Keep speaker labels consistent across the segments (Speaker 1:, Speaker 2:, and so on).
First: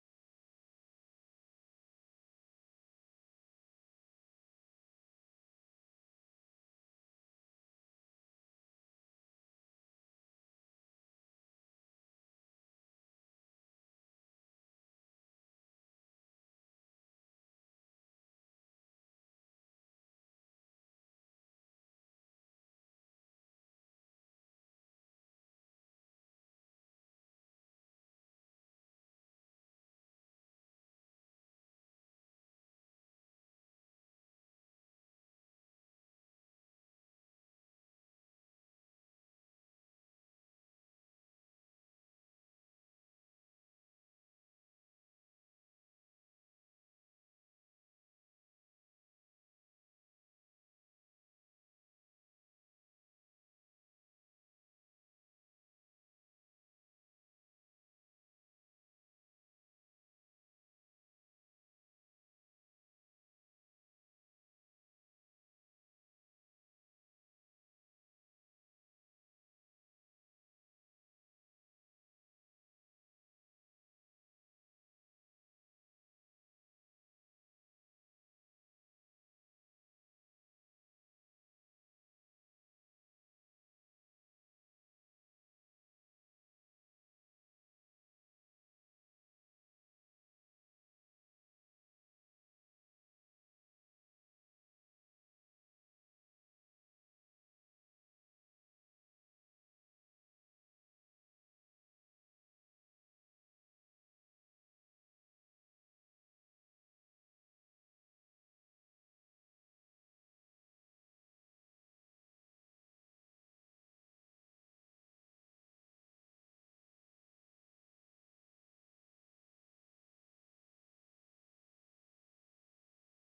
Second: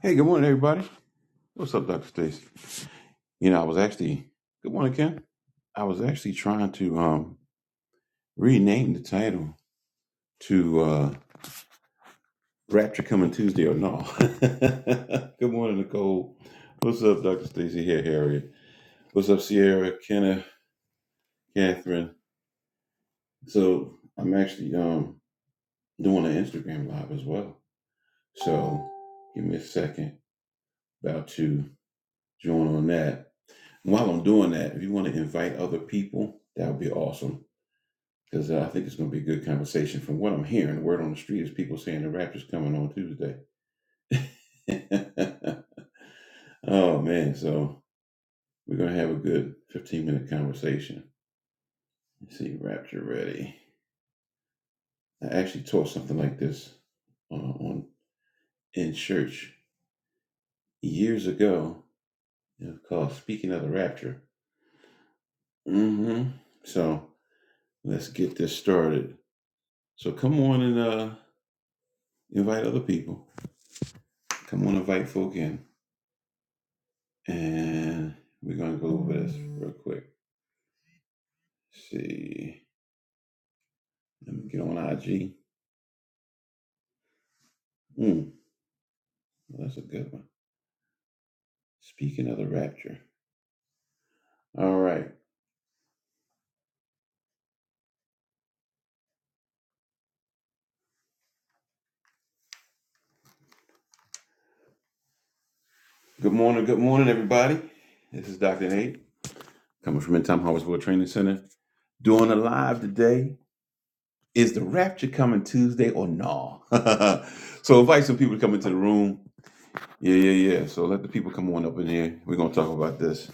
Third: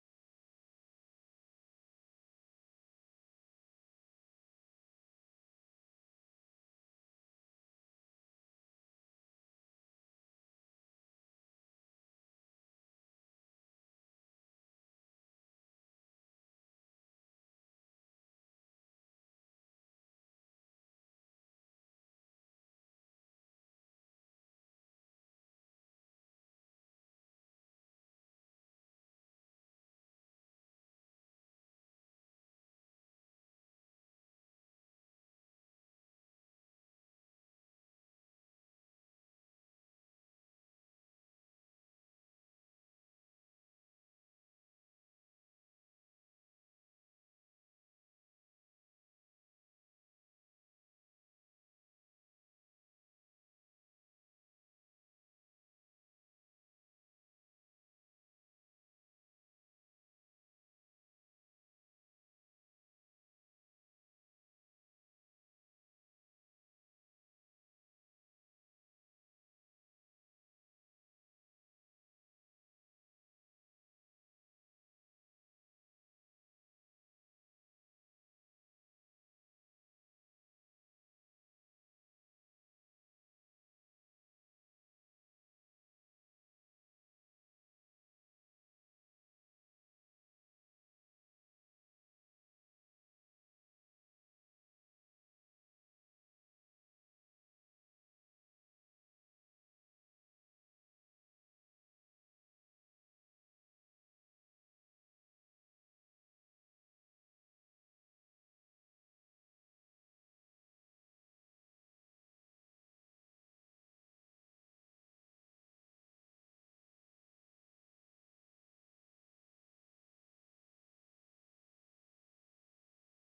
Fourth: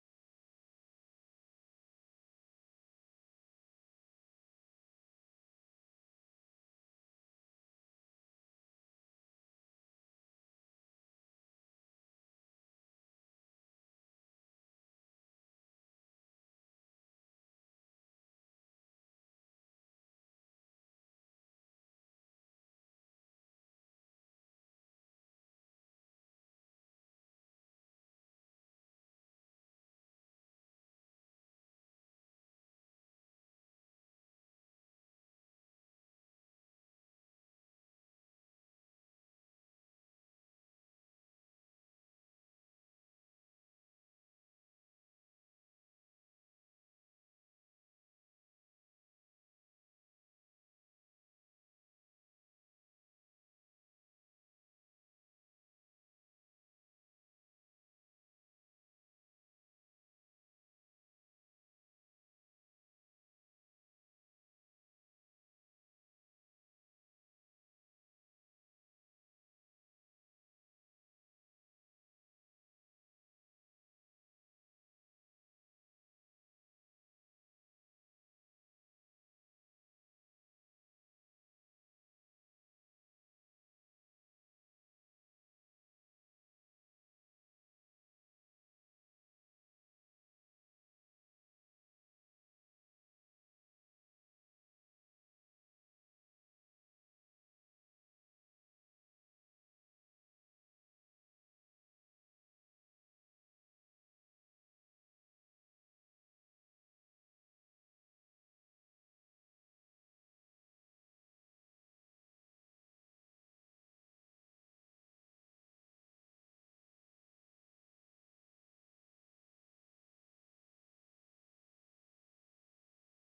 Speaker 1: Hey, good morning, everybody. What's up, Dr. Stacy? You know, I was actually good morning, Ken. I was actually trying to um rename the title to uh Rapture Coming Tuesday or No. good morning, Nicole. What's up, Dr. Stacy? Here, Harriet. What's up, Sierra, Kenneth, Catherine? So I'm actually um doing an Instagram live as well. So give me a second. About to join on that. While I'm doing that, if you want to invite other people, that would be awesome Because uh, I think it's going to be a good conversation. From what I'm hearing, the word on the street is people saying the rapture's coming on Tuesday. oh, man. So we're going to have a good 15 minute conversation. Let's see, rapture ready. I actually taught something like this uh, on in church years ago. It was called Speaking of the Rapture. mm hmm So let's get this started. So come on and uh, invite other people. Come on, invite folk in. And we're gonna go over this real quick. Let's see. Let me get on IG. Mm, well, that's a good one. Speaking of the rapture. All right. Good morning, good morning, everybody. This is Dr. Nate coming from In Time Harvestville Training Center. Doing a live today. Is the rapture coming Tuesday or no? so invite some people to come into the room. Yeah, yeah, yeah. So let the people come on up in here. We're gonna talk about this.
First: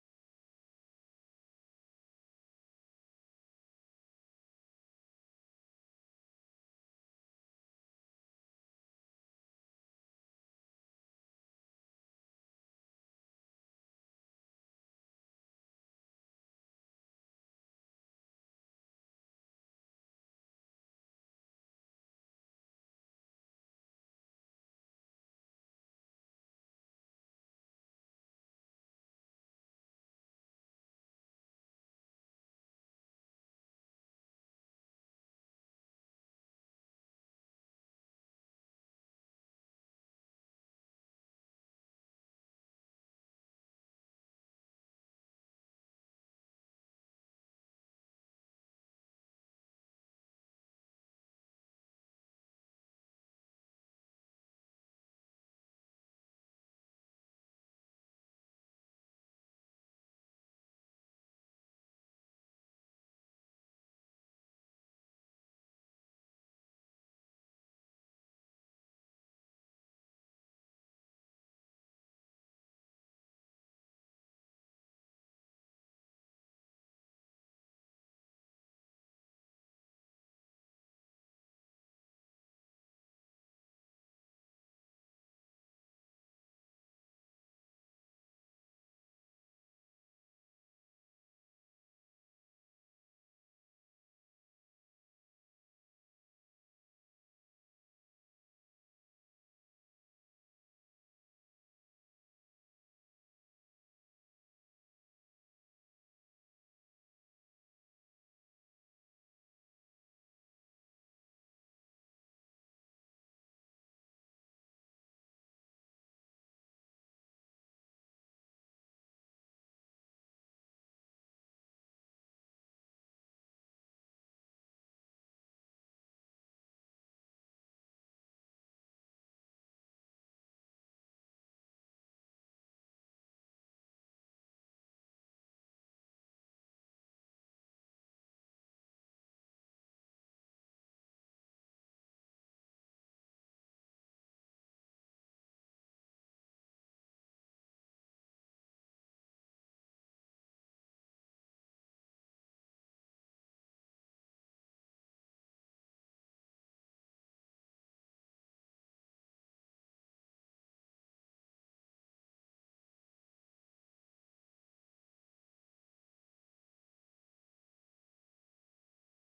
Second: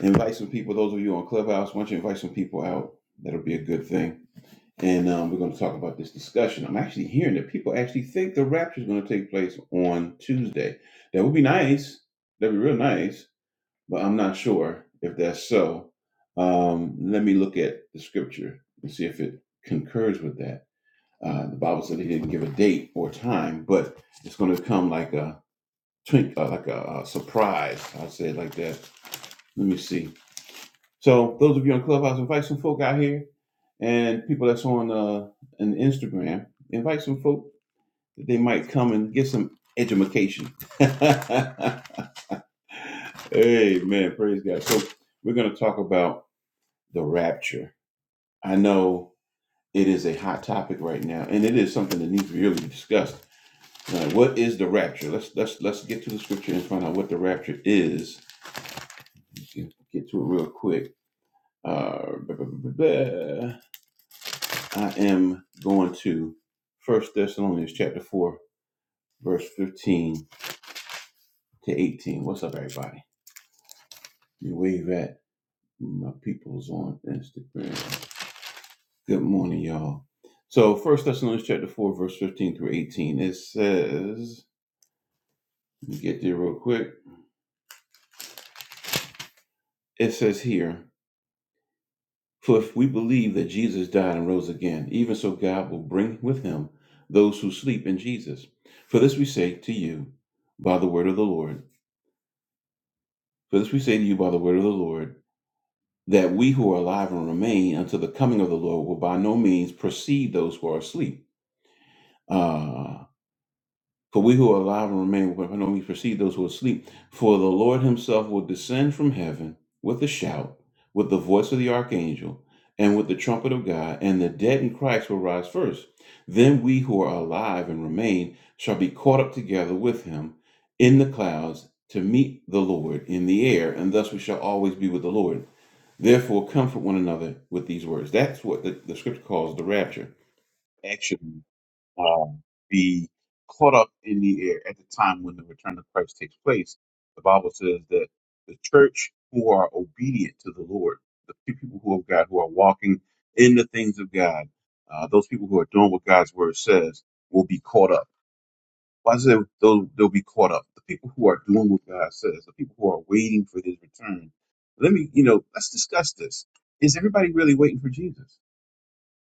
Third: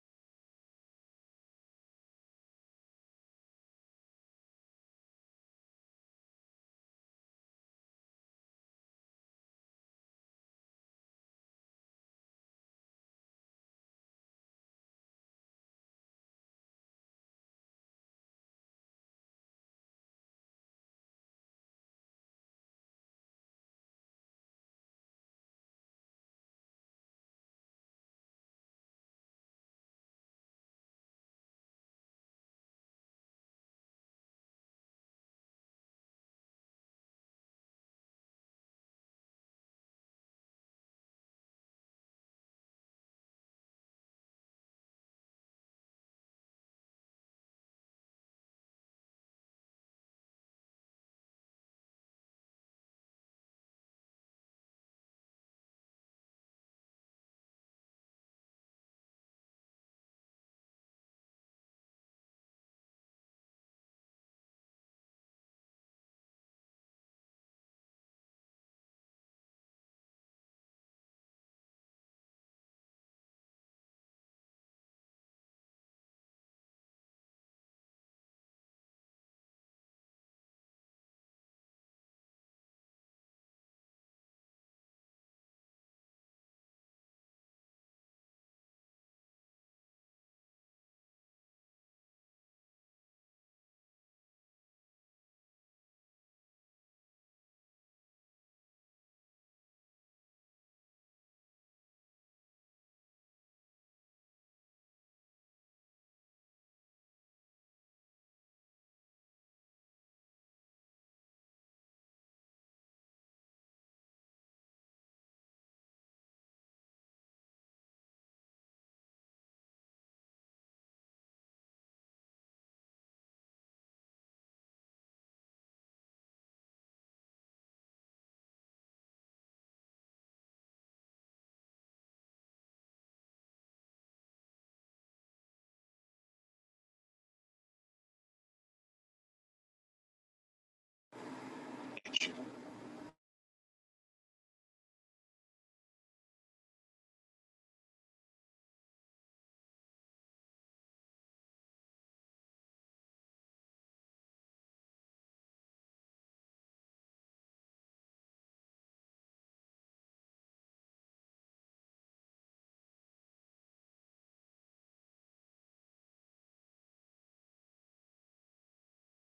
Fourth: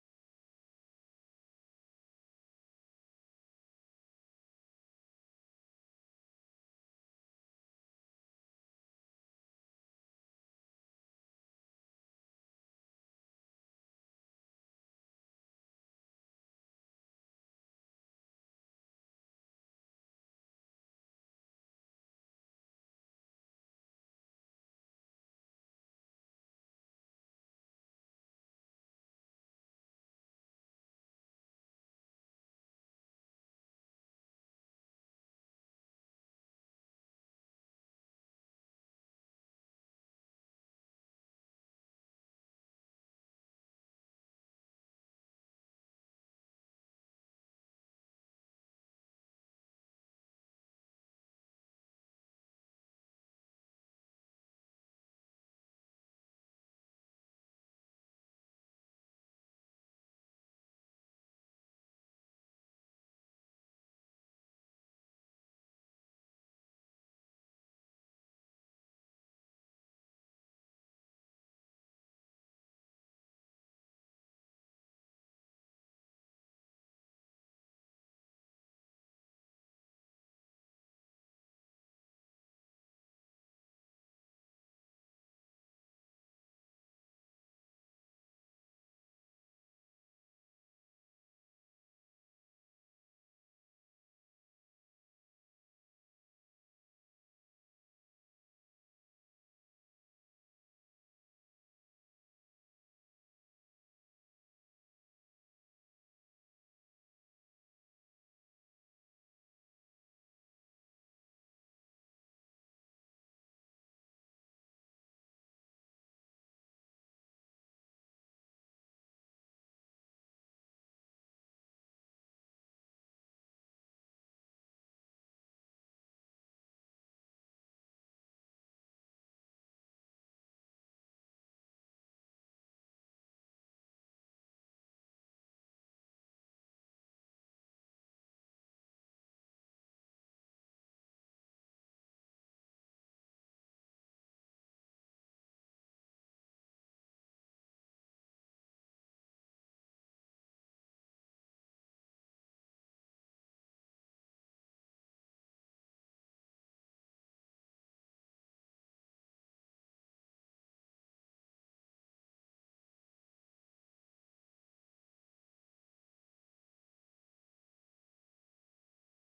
Speaker 1: Invite some people, those of you on Clubhouse, once you invite some people out, that'll be a good thing and um, we're going to talk about this discussion. I'm actually hearing that people actually think the rapture is going to take place on Tuesday. That would be nice. That'd be real nice, but I'm not sure if that's so. Um, let me look at the scripture and see if it concurs with that. Uh, the Bible said they didn't give a date or time, but it's going to come like a twink, uh, like a, uh surprise. I'll say it like that. Let me see. So those of you on Clubhouse, invite some folk out here and people that's on uh an Instagram, invite some folk that they might come and get some education. Amen. Praise God. So we're gonna talk about the rapture. I know it is a hot topic right now, and it is something that needs to be really discussed. Now, what is the rapture? Let's let's let's get to the scripture and find out what the rapture is. Get to it real quick. Uh, blah, blah, blah, blah. I am going to First Thessalonians chapter four verse 15 to 18. What's up, everybody? You wave at my peoples on Instagram. Good morning, y'all. So, First Thessalonians chapter 4, verse 15 through 18, it says, let me get there real quick. It says here, For if we believe that Jesus died and rose again, even so God will bring with him those who sleep in Jesus. For this we say to you by the word of the Lord. For this we say to you by the word of the Lord that we who are alive and remain until the coming of the Lord will by no means precede those who are asleep. Uh, for we who are alive and remain will by no means precede those who are asleep. For the Lord himself will descend from heaven with a shout, with the voice of the archangel, and with the trumpet of God, and the dead in Christ will rise first. Then we who are alive and remain shall be caught up together with him in the clouds to meet the Lord in the air, and thus we shall always be with the Lord. Therefore, comfort one another with these words. That's what the, the scripture calls the rapture. Actually, um, be caught up in the air at the time when the return of Christ takes place. The Bible says that the church who are obedient to the Lord, the few people who have God, who are walking in the things of God, uh, those people who are doing what God's word says, will be caught up why is it they'll, they'll be caught up? The people who are doing what God says, the people who are waiting for his return. Let me, you know, let's discuss this. Is everybody really waiting for Jesus?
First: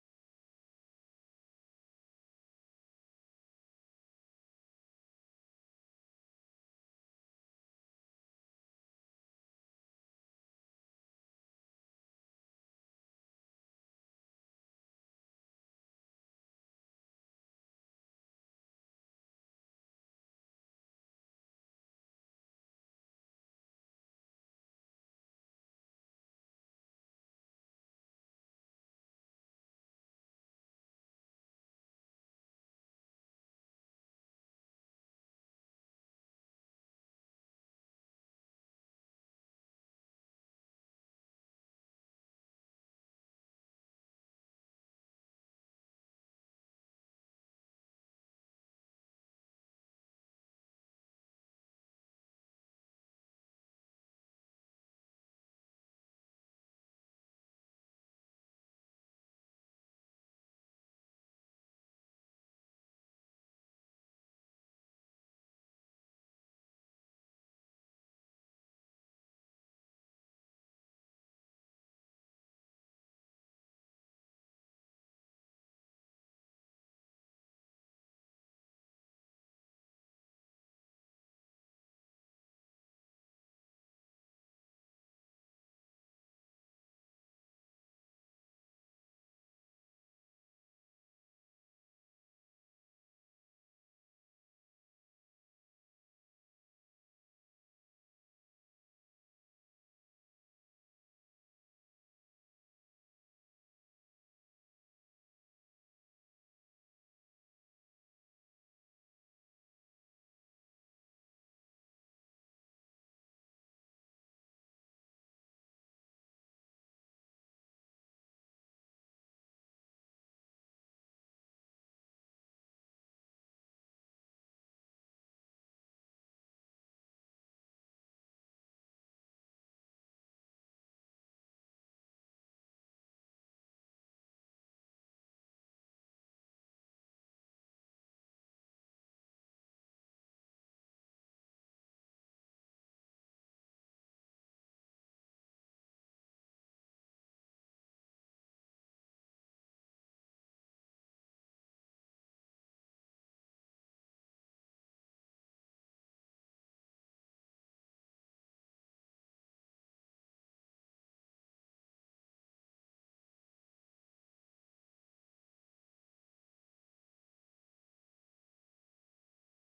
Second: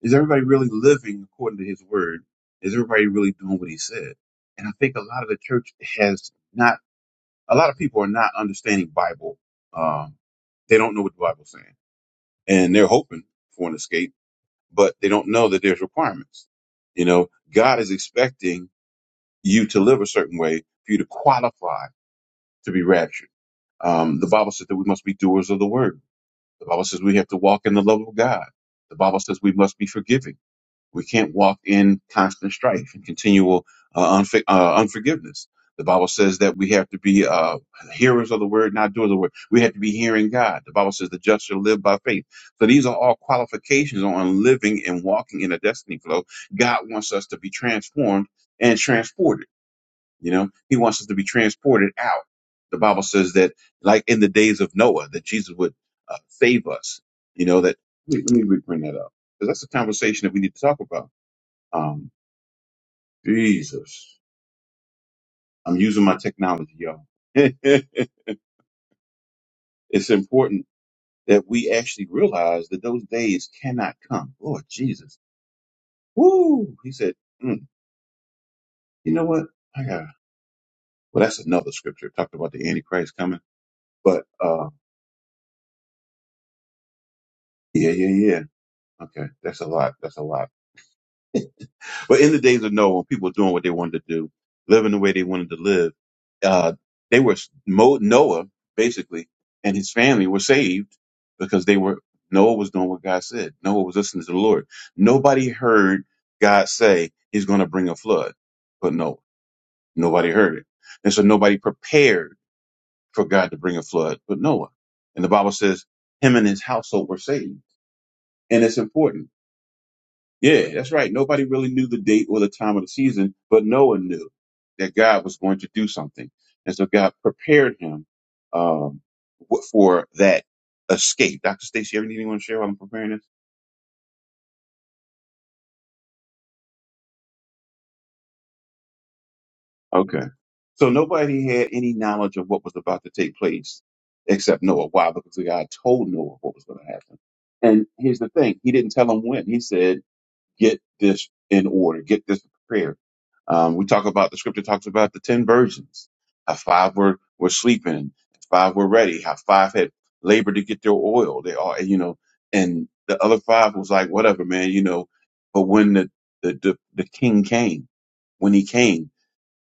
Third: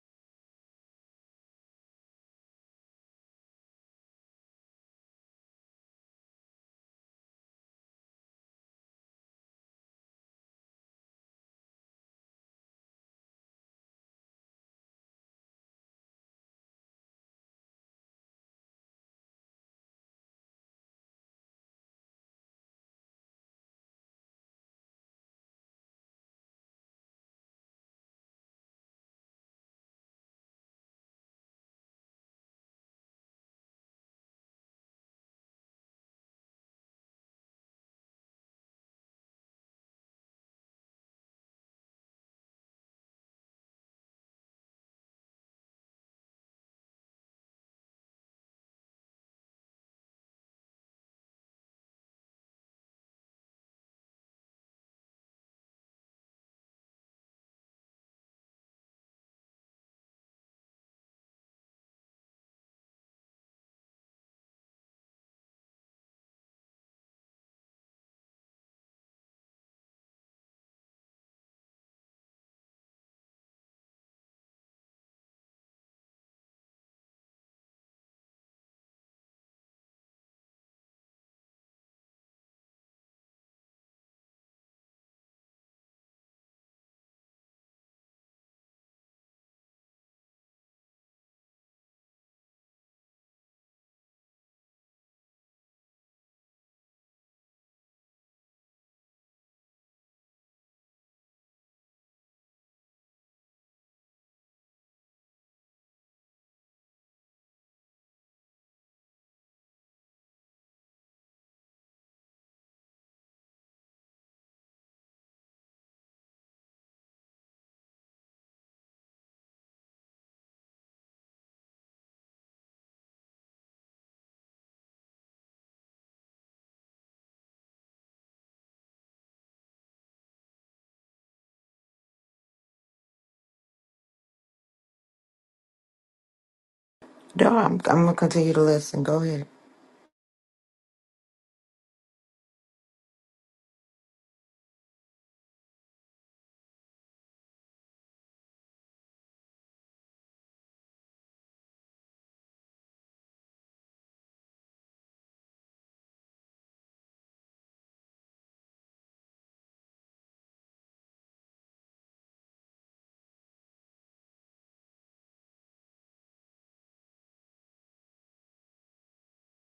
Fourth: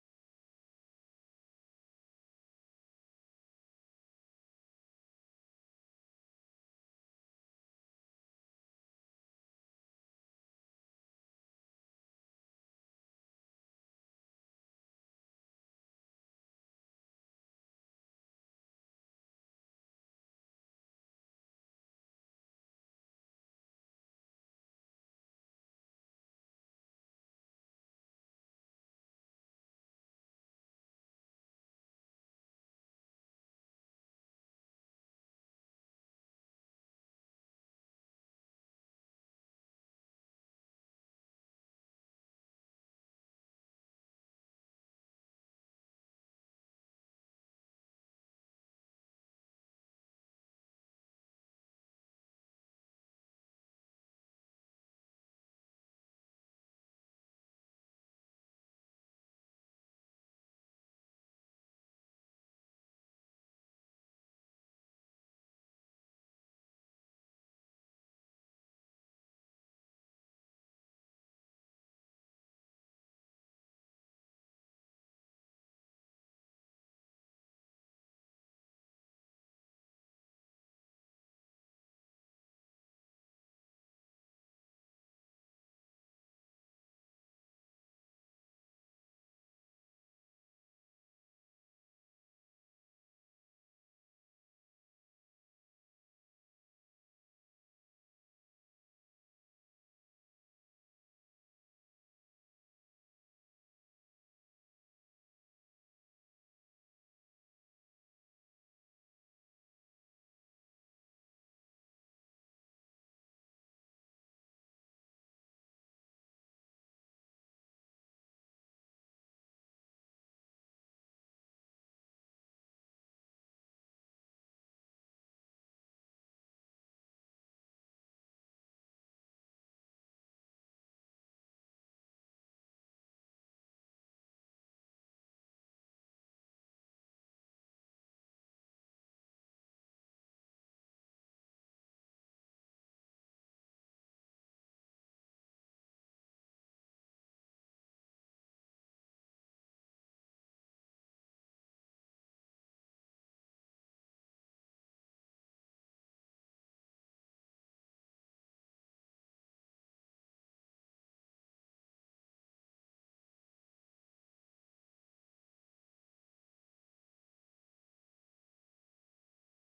Speaker 1: Is everybody really living according to his word? Is everybody really doing what he said? And I think a lot of the church has not, a lot of people are not understanding Bible. Um, they don't know what the Bible's saying. And they're hoping for an escape, but they don't know that there's requirements. You know, God is expecting you to live a certain way for you to qualify to be raptured. Um, the Bible says that we must be doers of the word. The Bible says we have to walk in the love of God. The Bible says we must be forgiving. We can't walk in constant strife and continual uh, unf- uh, unforgiveness. The Bible says that we have to be uh, hearers of the word, not doers of the word. We have to be hearing God. The Bible says the just shall live by faith. So these are all qualifications on living and walking in a destiny flow. God wants us to be transformed and transported. You know, he wants us to be transported out. The Bible says that, like in the days of Noah, that Jesus would uh, save us. You know, that let me, let me bring that up because that's a conversation that we need to talk about. Um, Jesus, I'm using my technology, y'all. it's important that we actually realize that those days cannot come. Lord Jesus, woo! He said, mm, you know what? I got. Well, that's another scripture It talked about the Antichrist coming, but uh, yeah, yeah, yeah. Okay, that's a lot. That's a lot. But in the days of Noah, when people were doing what they wanted to do, living the way they wanted to live, uh, they were Mo, Noah basically and his family were saved because they were Noah was doing what God said. Noah was listening to the Lord. Nobody heard God say He's going to bring a flood, but Noah. Nobody heard it, and so nobody prepared for God to bring a flood, but Noah. And the Bible says him and his household were saved, and it's important yeah, that's right. Nobody really knew the date or the time of the season, but Noah knew that God was going to do something. And so God prepared him um, w- for that escape. Dr. Stacy, you ever need anyone to share while I'm preparing this?
Speaker 2: No, I'm, I'm gonna continue to listen. Go ahead.
Speaker 1: Okay. So nobody had any knowledge of what was about to take place except Noah. Why? Because God told Noah what was going to happen. And here's the thing. He didn't tell him when. He said, get this in order, get this prepared. Um, we talk about the scripture talks about the ten virgins, how five were were sleeping, five were ready, how five had labored to get their oil. They all, you know, and the other five was like, whatever, man, you know. But when the the the, the king came, when he came.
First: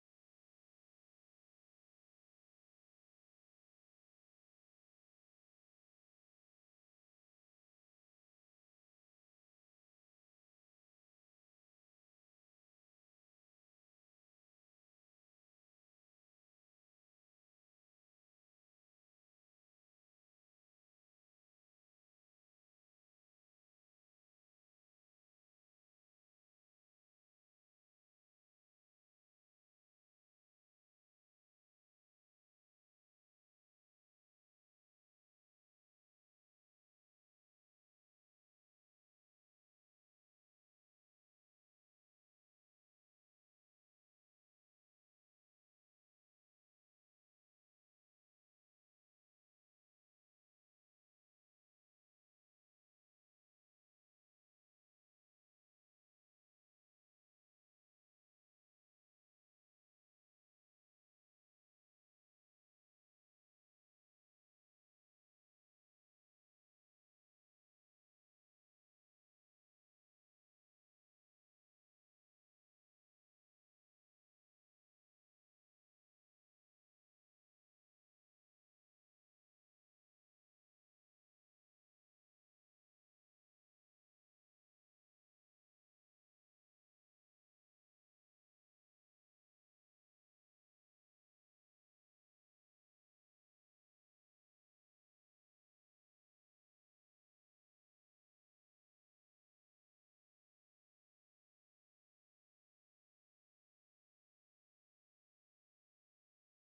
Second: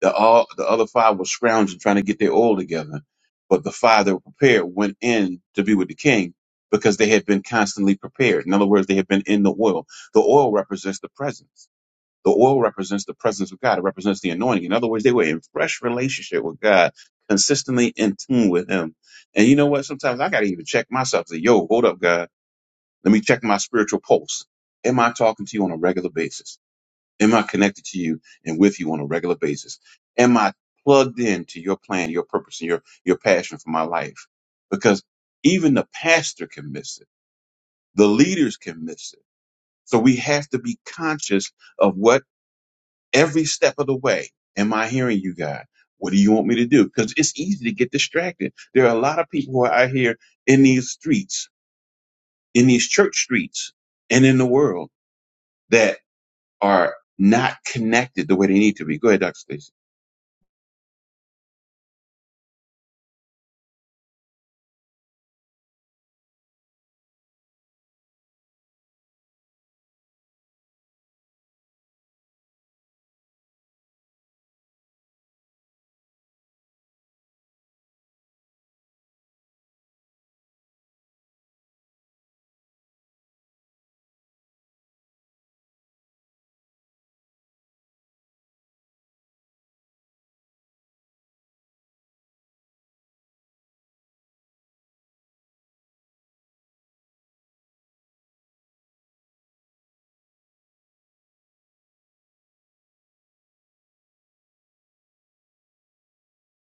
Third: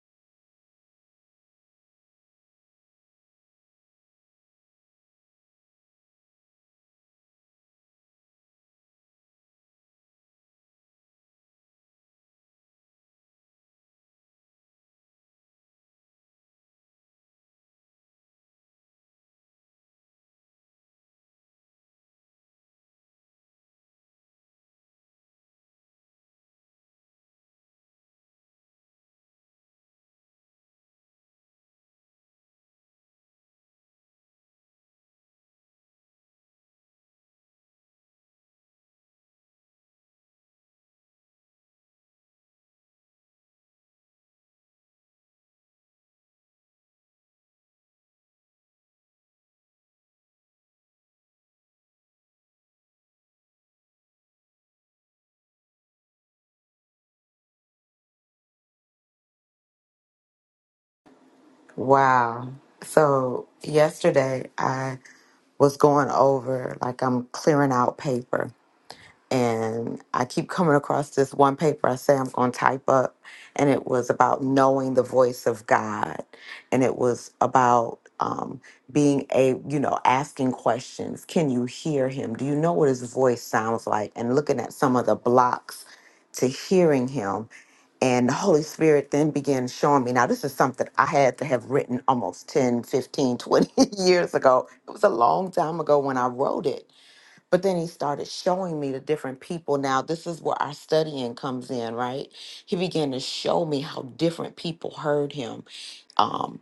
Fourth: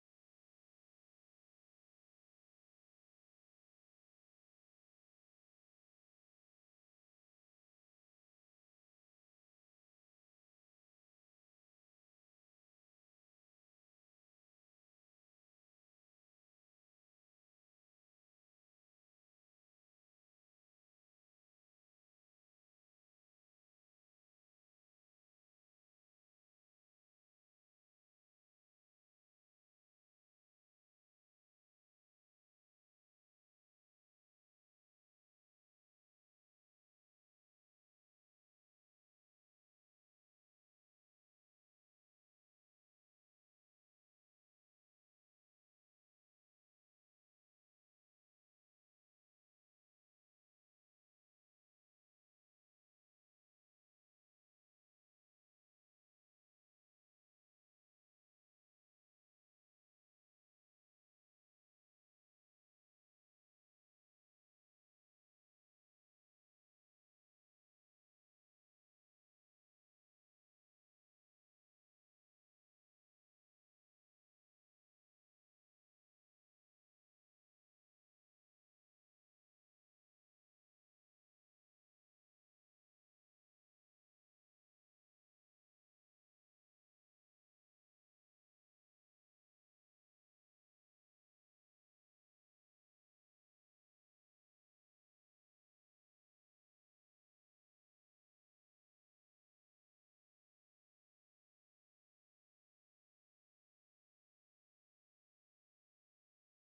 Speaker 1: The all the other five were scrounging, trying to get their oil together. But the five that were prepared went in to be with the king because they had been constantly prepared. In other words, they had been in the oil. The oil represents the presence. The oil represents the presence of God. It represents the anointing. In other words, they were in fresh relationship with God, consistently in tune with Him. And you know what? Sometimes I gotta even check myself. Say, "Yo, hold up, God. Let me check my spiritual pulse. Am I talking to you on a regular basis?" Am I connected to you and with you on a regular basis? Am I plugged into your plan, your purpose, and your, your passion for my life? Because even the pastor can miss it. The leaders can miss it. So we have to be conscious of what every step of the way. Am I hearing you, God? What do you want me to do? Because it's easy to get distracted. There are a lot of people who are out here in these streets, in these church streets, and in the world that are not connected the way they need to be. Go ahead, Dr. Stacey.
Speaker 2: Wow. So yesterday I was going over like I'm clearing out paper and I keep coming across this one paper I say I'm going to type up, and it was about knowing the voice of God, and it was about um, being a you know asking questions. Can you hear Him? Do you know what His voice sounds like? And looking at some of the blocks to hearing Him, and the Holy Spirit then began showing me. Now, this is something I had to have written almost 10, 15, 20 years ago. It was a long time ago when I wrote it. But then he started showing me the different people. Now, this is where our studying comes in, right? He began to show me how different people heard him um,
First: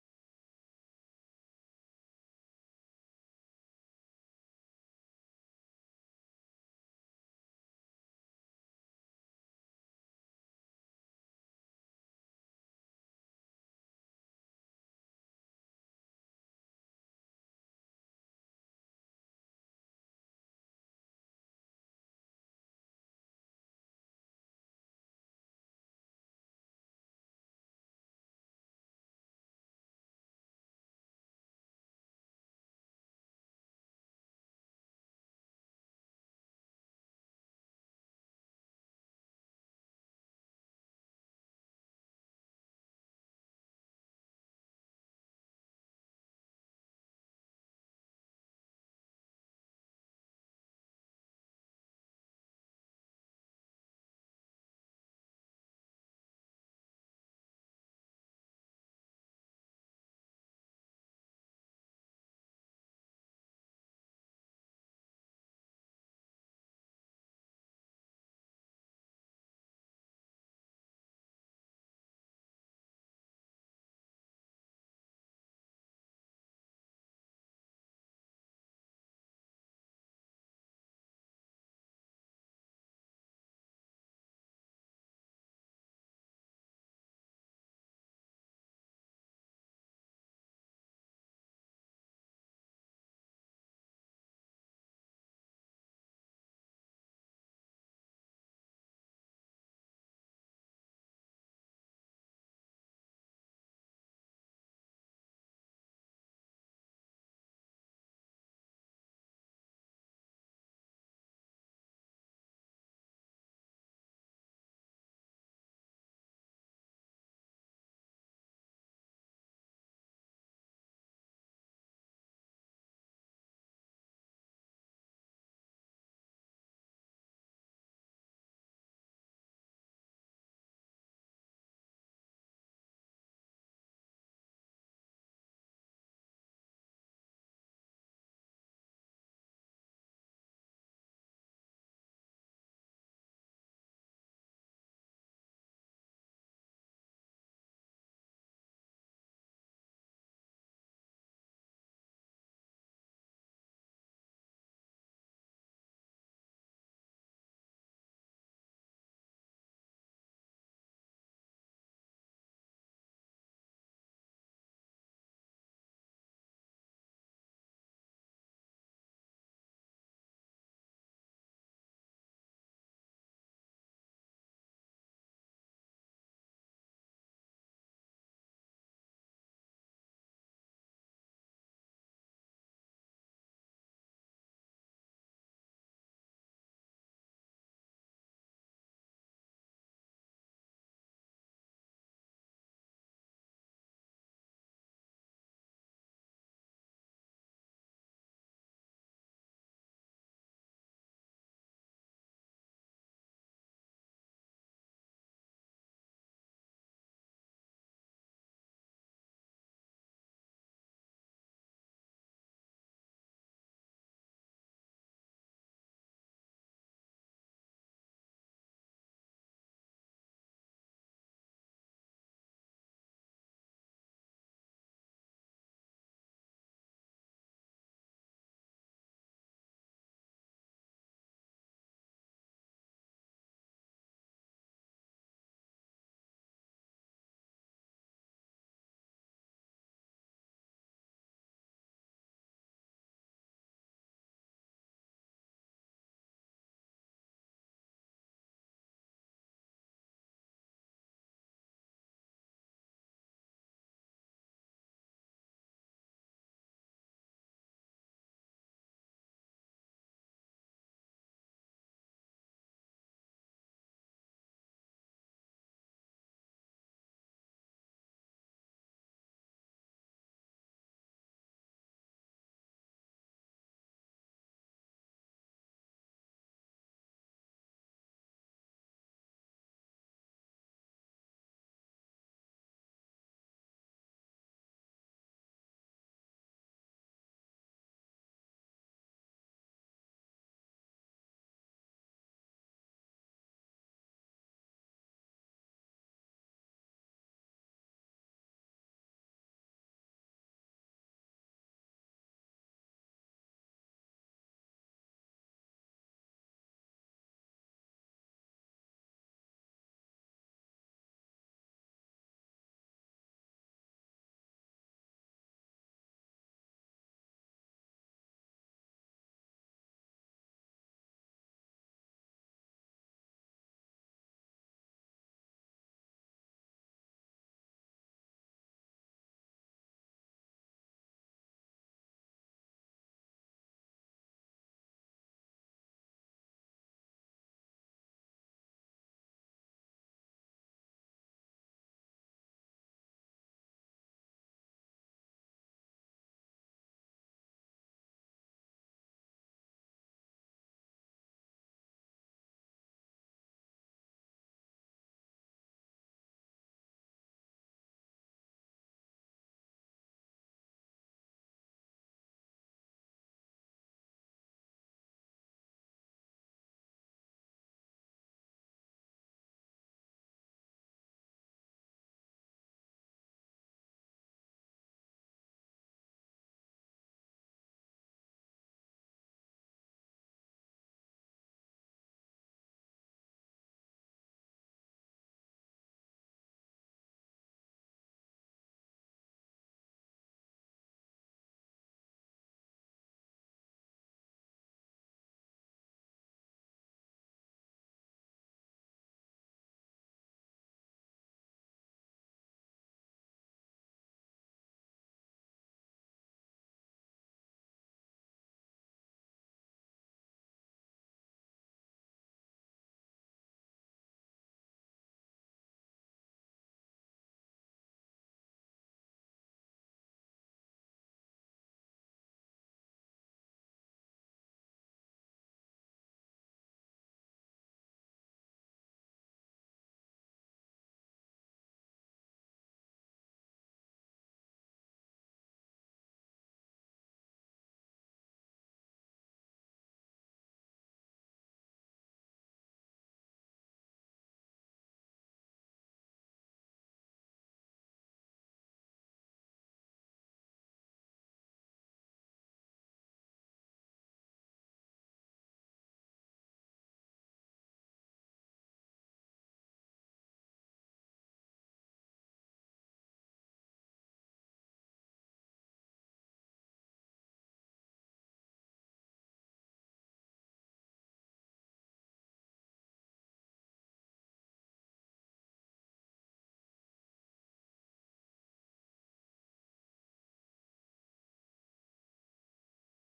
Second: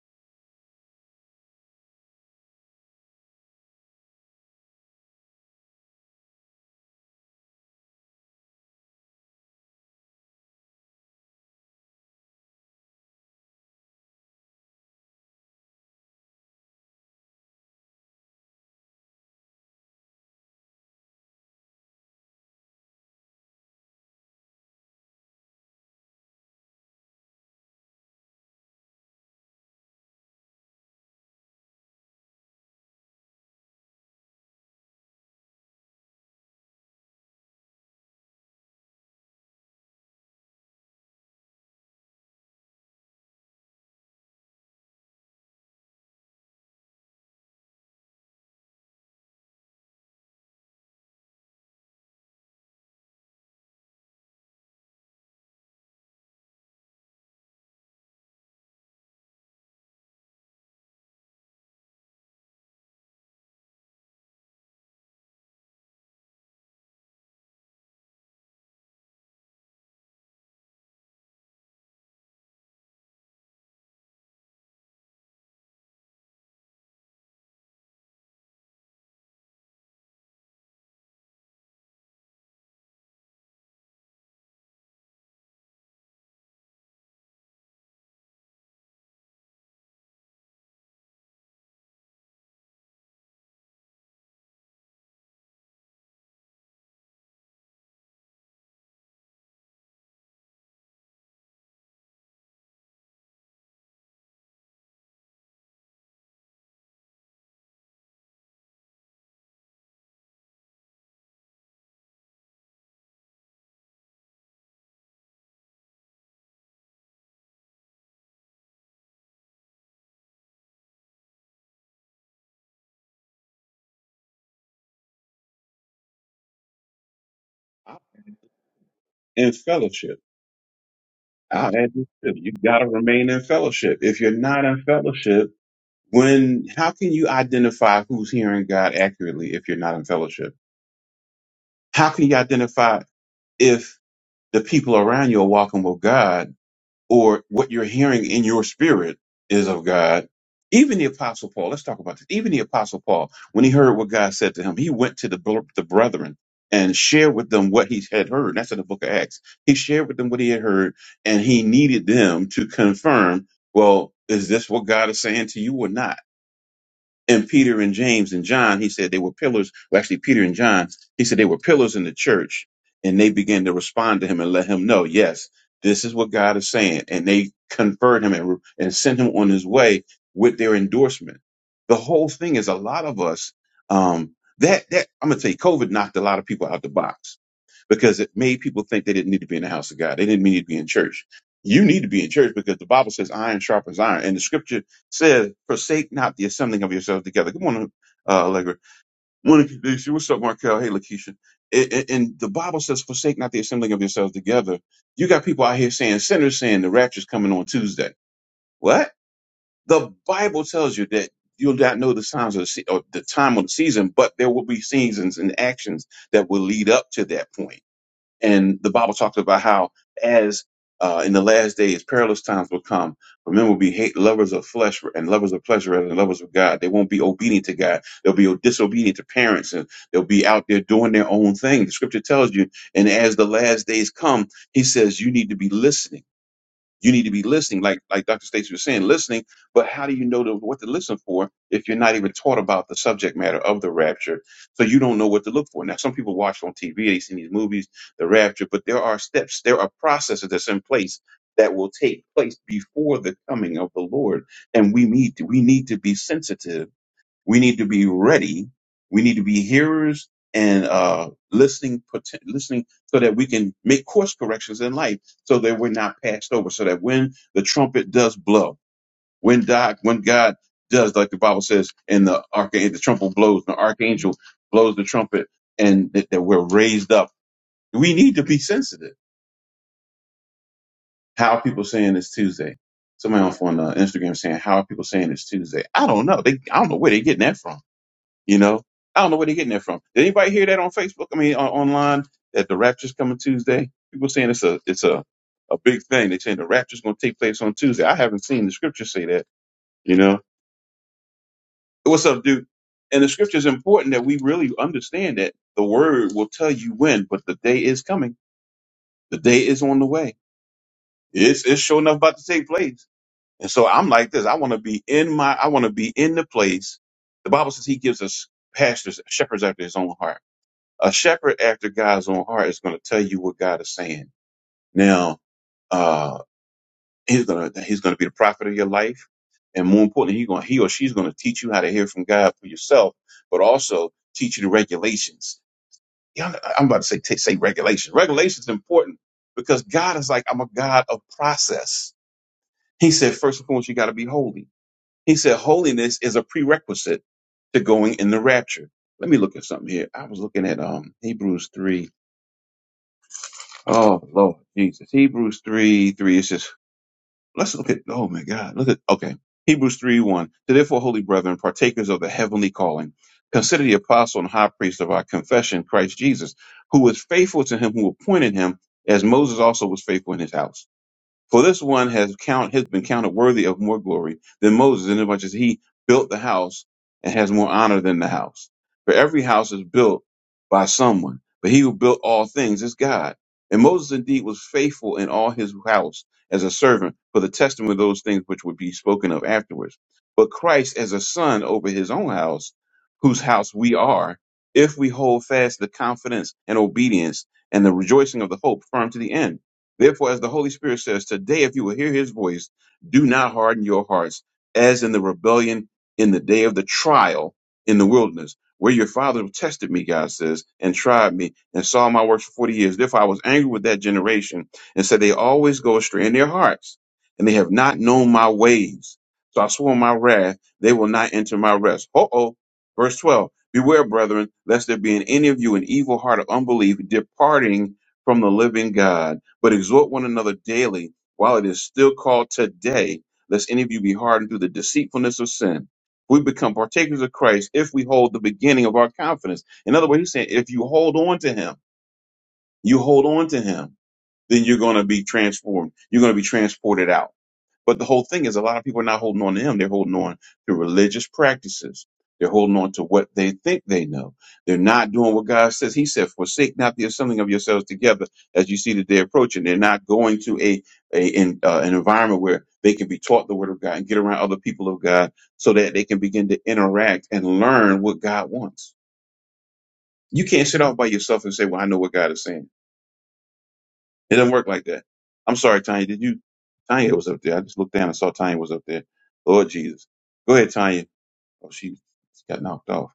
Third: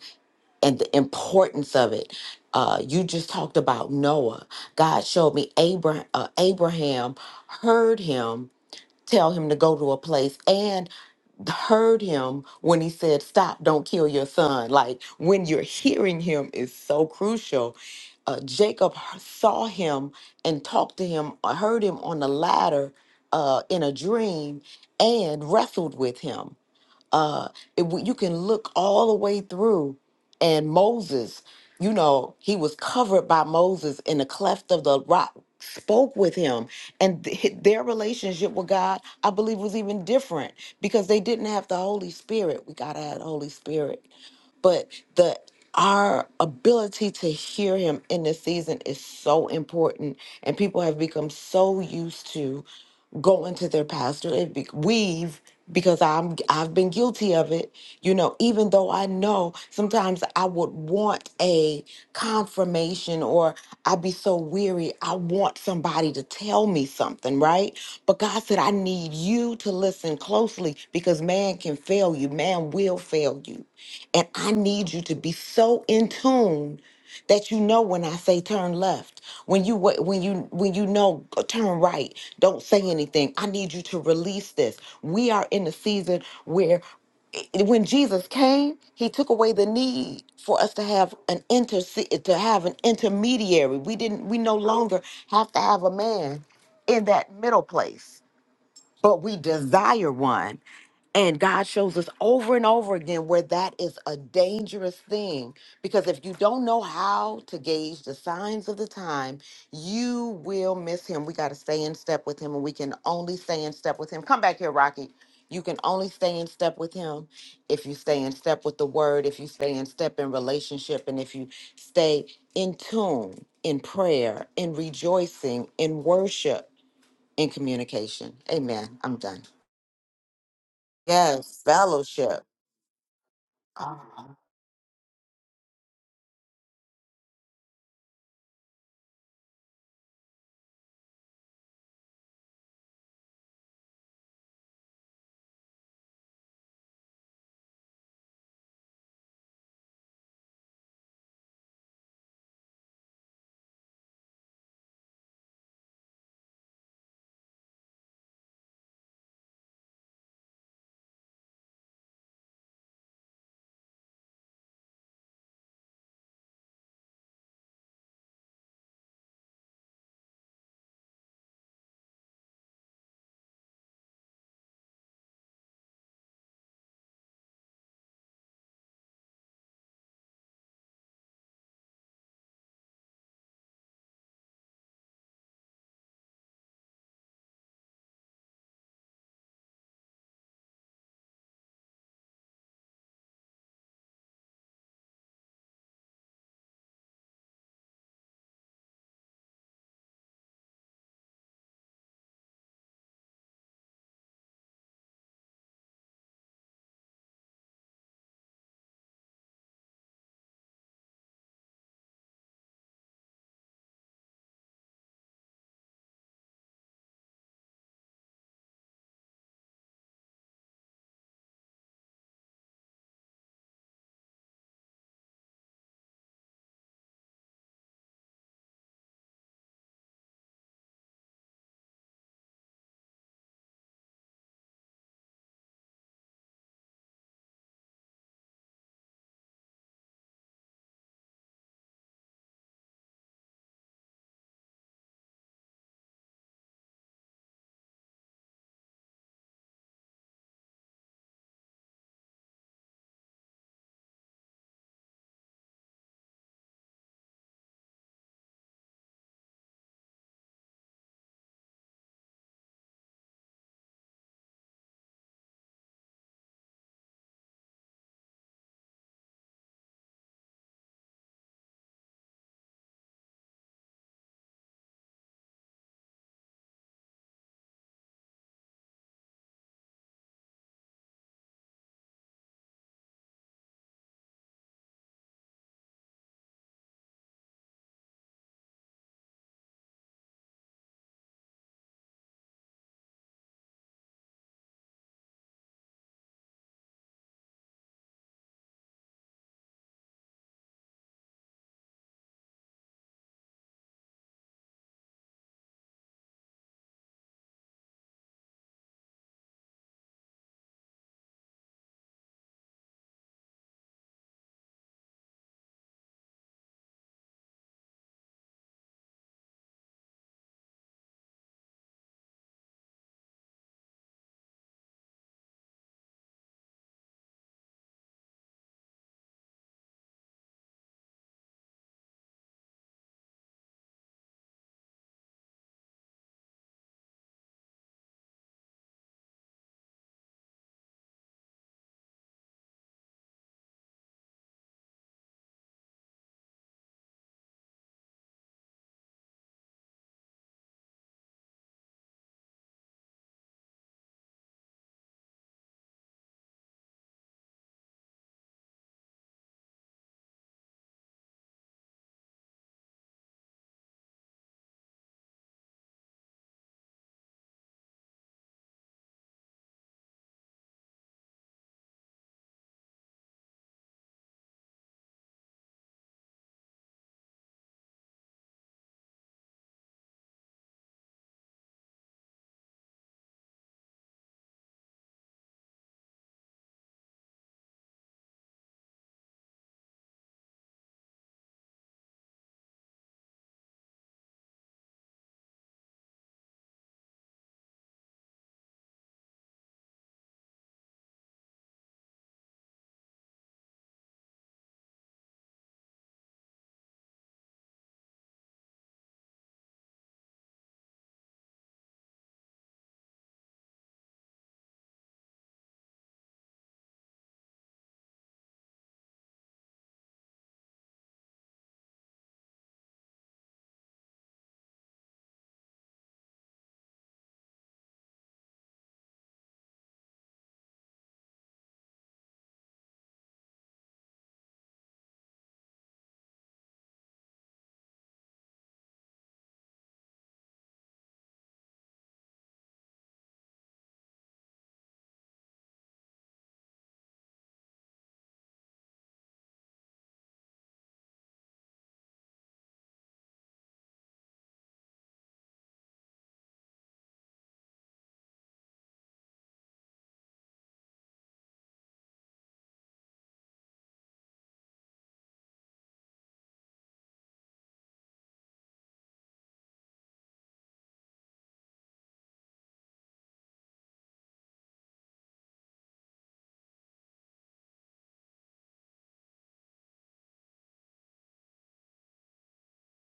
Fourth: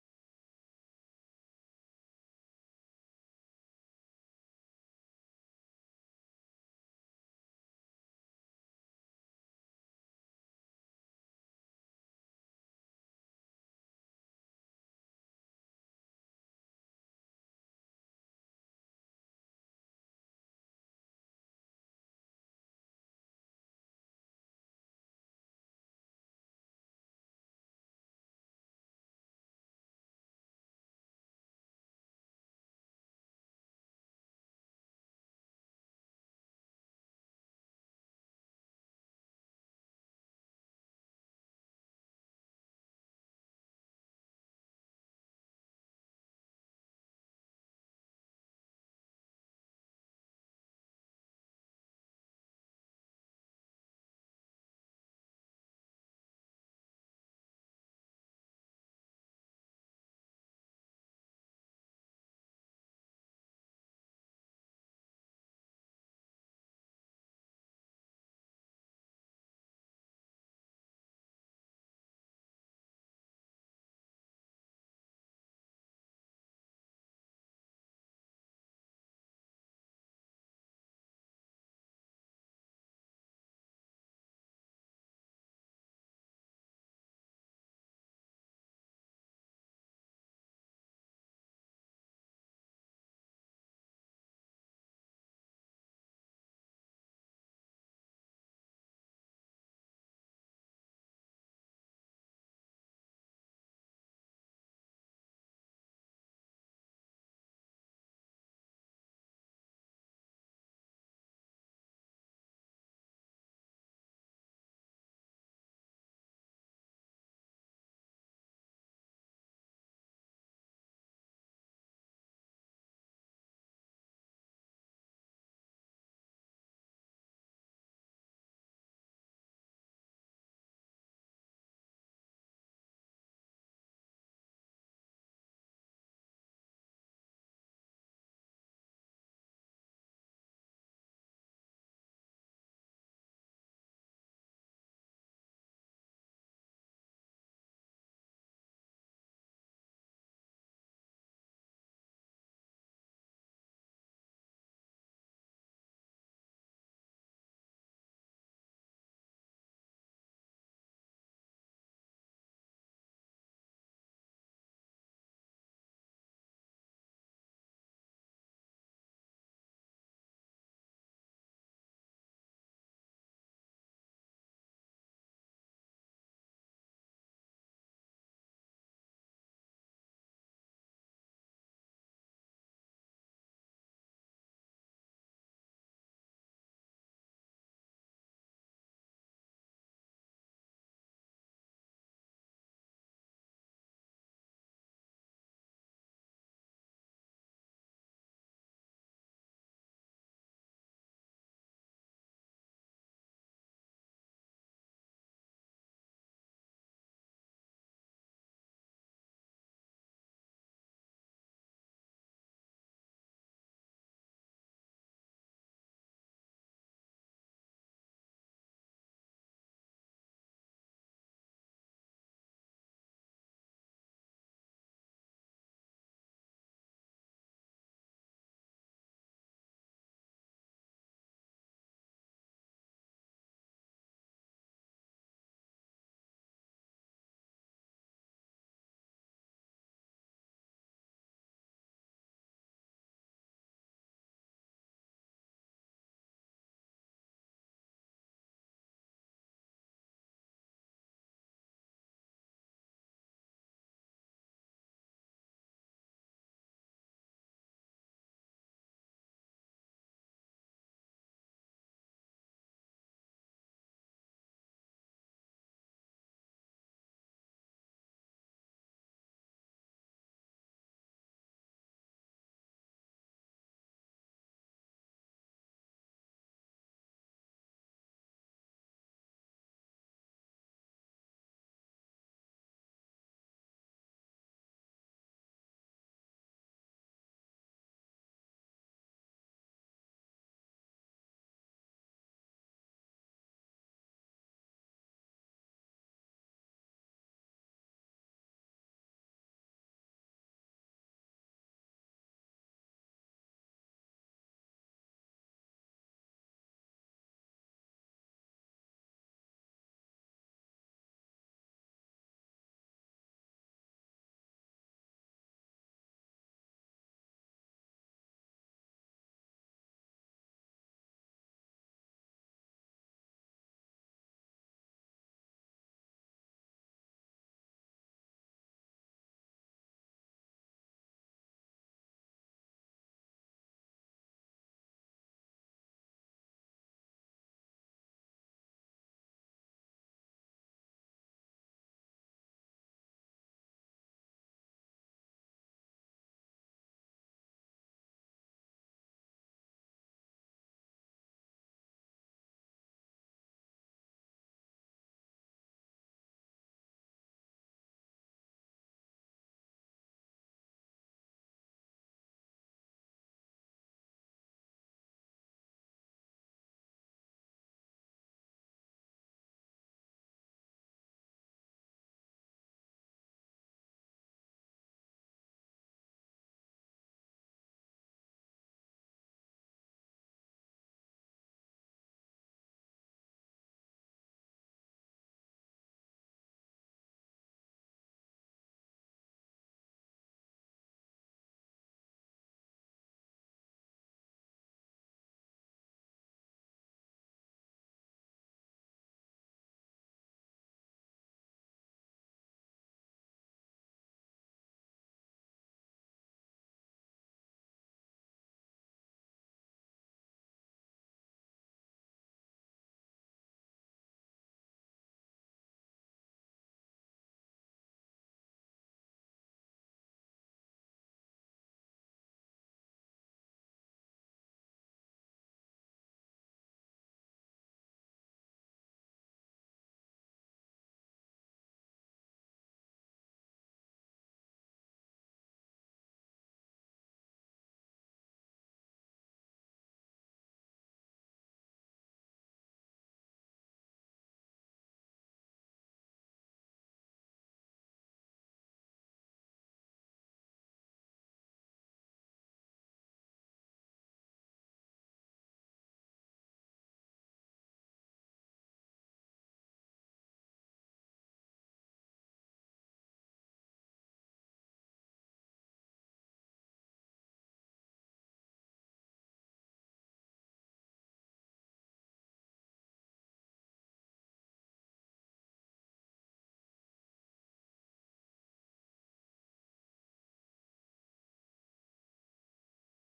Speaker 2: and the importance of it. Uh, you just talked about Noah. God showed me Abraham, uh, Abraham heard him tell him to go to a place and heard him when he said, Stop, don't kill your son. Like when you're hearing him is so crucial. Uh, Jacob h- saw him and talked to him, uh, heard him on the ladder uh, in a dream, and wrestled with him uh it, w- you can look all the way through and moses you know he was covered by moses in the cleft of the rock spoke with him and th- hi- their relationship with god i believe was even different because they didn't have the holy spirit we gotta have the holy spirit but the our ability to hear him in this season is so important and people have become so used to go into their pastor and be, weave because I'm I've been guilty of it. You know, even though I know sometimes I would want a confirmation or I'd be so weary, I want somebody to tell me something, right? But God said I need you to listen closely because man can fail you, man will fail you. And I need you to be so in tune that you know when I say turn left, when you wa- when you when you know uh, turn right, don't say anything. I need you to release this. We are in a season where i- i- when Jesus came, he took away the need for us to have an inter to have an intermediary. We didn't we no longer have to have a man in that middle place, but we desire one. And God shows us over and over again where that is a dangerous thing. Because if you don't know how to gauge the signs of the time, you will miss Him. We got to stay in step with Him, and we can only stay in step with Him. Come back here, Rocky. You can only stay in step with Him if you stay in step with the Word, if you stay in step in relationship, and if you stay in tune in prayer, in rejoicing, in worship, in communication. Amen. I'm done.
Speaker 1: in fellowship.
Speaker 2: Yes,
Speaker 1: Out at the ship.
Speaker 2: fellowship.
Speaker 1: You gotta remain in fellowship. If
Speaker 2: Um,
Speaker 1: you're not in fellowship, when how can you identify who's hearing God accurately if you're not in fellowship? How can you identify if the people around you are walking with God or what you're hearing in your spirit is of God. Even the Apostle Paul, let's talk about this. Even the Apostle Paul, when he heard what God said to him, he went to the, br- the brethren and shared with them what he had heard. That's in the book of Acts. He shared with them what he had heard, and he needed them to confirm, well, is this what God is saying to you or not? and Peter and James and John, he said they were pillars. Well, actually, Peter and John, he said they were pillars in the church, and they began to respond to him and let him know, yes, this is what God is saying, and they conferred him and, and sent him on his way with their endorsement. The whole thing is a lot of us. Um, that that I'm gonna tell you, COVID knocked a lot of people out the box because it made people think they didn't need to be in the house of God. They didn't need to be in church. You need to be in church because the Bible says iron sharpens iron. And the scripture says, forsake not the assembling of yourselves together. Good morning, uh, Allegra. Morning, Keisha. What's up, Markel? Hey, Lakeisha. A- a- And the Bible says, forsake not the assembling of yourselves together. You got people out here saying, sinners saying the rapture's coming on Tuesday. What? The Bible tells you that you'll not know the signs of the, se- or the time of the season, but there will be seasons and actions that will lead up to that point and the Bible talks about how, as uh, in the last days, perilous times will come. For men will be hate lovers of flesh and lovers of pleasure rather than lovers of God. They won't be obedient to God. They'll be disobedient to parents and they'll be out there doing their own thing. The scripture tells you. And as the last days come, he says you need to be listening you need to be listening, like like Dr. Stacy was saying, listening. But how do you know to, what to listen for if you're not even taught about the subject matter of the rapture? So you don't know what to look for. Now, some people watch on TV, they see these movies, the rapture, but there are steps, there are processes that's in place that will take place before the coming of the Lord, and we need to, we need to be sensitive we need to be ready. We need to be hearers and uh, listening, poten- listening, so that we can make course corrections in life, so that we're not passed over. So that when the trumpet does blow, when God, when God does, like the Bible says, and the archangel, the trumpet blows, the archangel blows the trumpet, and that, that we're raised up. We need to be sensitive. How are people saying it's Tuesday? Somebody on on, uh, Instagram saying, "How are people saying it's Tuesday?" I don't know. They, I don't know where they're getting that from You know, I don't know where they're getting that from. Did anybody hear that on Facebook? I mean, on, online that the rapture's coming Tuesday. People saying it's a it's a a big thing. They saying the rapture's going to take place on Tuesday. I haven't seen the scripture say that. You know, what's up, dude? And the scripture is important that we really understand that the word will tell you when, but the day is coming. The day is on the way. It's it's sure enough about to take place. And so I'm like this. I want to be in my. I want to be in the place. The Bible says He gives us pastors, shepherds after His own heart. a shepherd after God's own heart is going to tell you what God is saying. Now, uh, he's going to he's going to be the prophet of your life, and more importantly, he's going he or she's going to teach you how to hear from God for yourself, but also teach you the regulations. Y'all know- I'm about to say t- say regulation. Regulation is important because God is like I'm a God of process. He said first and foremost you got to be holy. He said holiness is a prerequisite to going in the rapture. Let me look at something here. I was looking at um Hebrews three Oh Lord Jesus. Hebrews three three. It says, let's look at oh my God. Look at okay. Hebrews three one. So therefore, holy brethren, partakers of the heavenly calling, consider the apostle and high priest of our confession, Christ Jesus, who was faithful to him who appointed him, as Moses also was faithful in his house. For this one has count has been counted worthy of more glory than Moses, inasmuch as he built the house and has more honor than the house. For every house is built by someone, but he who built all things is God. And Moses indeed was faithful in all his house as a servant for the testimony of those things which would be spoken of afterwards. But Christ as a son over his own house, whose house we are, if we hold fast the confidence and obedience and the rejoicing of the hope firm to the end. Therefore, as the Holy Spirit says, today, if you will hear his voice, do not harden your hearts, as in the rebellion in the day of the trial in the wilderness, where your fathers tested me, God says, and tried me, and saw my works for 40 years. Therefore, I was angry with that generation, and said, They always go astray in their hearts, and they have not known my ways. So I swore in my wrath, they will not enter my rest. Uh oh. Verse 12 Beware, brethren, lest there be in any of you an evil heart of unbelief, departing from the living God but exhort one another daily while it is still called today, lest any of you be hardened through the deceitfulness of sin. We become partakers of Christ if we hold the beginning of our confidence. In other words, he's saying if you hold on to him, you hold on to him, then you're going to be transformed. You're going to be transported out. But the whole thing is a lot of people are not holding on to him. They're holding on to religious practices. They're holding on to what they think they know. They're not doing what God says. He said, forsake not the assembling of yourselves together as you see the day approaching. They're not going to a, a in, uh, an environment where they can be taught the word of God and get around other people of God so that they can begin to interact and learn what God wants. You can't sit off by yourself and say, well, I know what God is saying it doesn't work like that. I'm sorry, Tanya. Did you? Tanya was up there. I just looked down and saw Tanya was up there. Lord Jesus. Go ahead, Tanya. Oh, she, she got knocked off.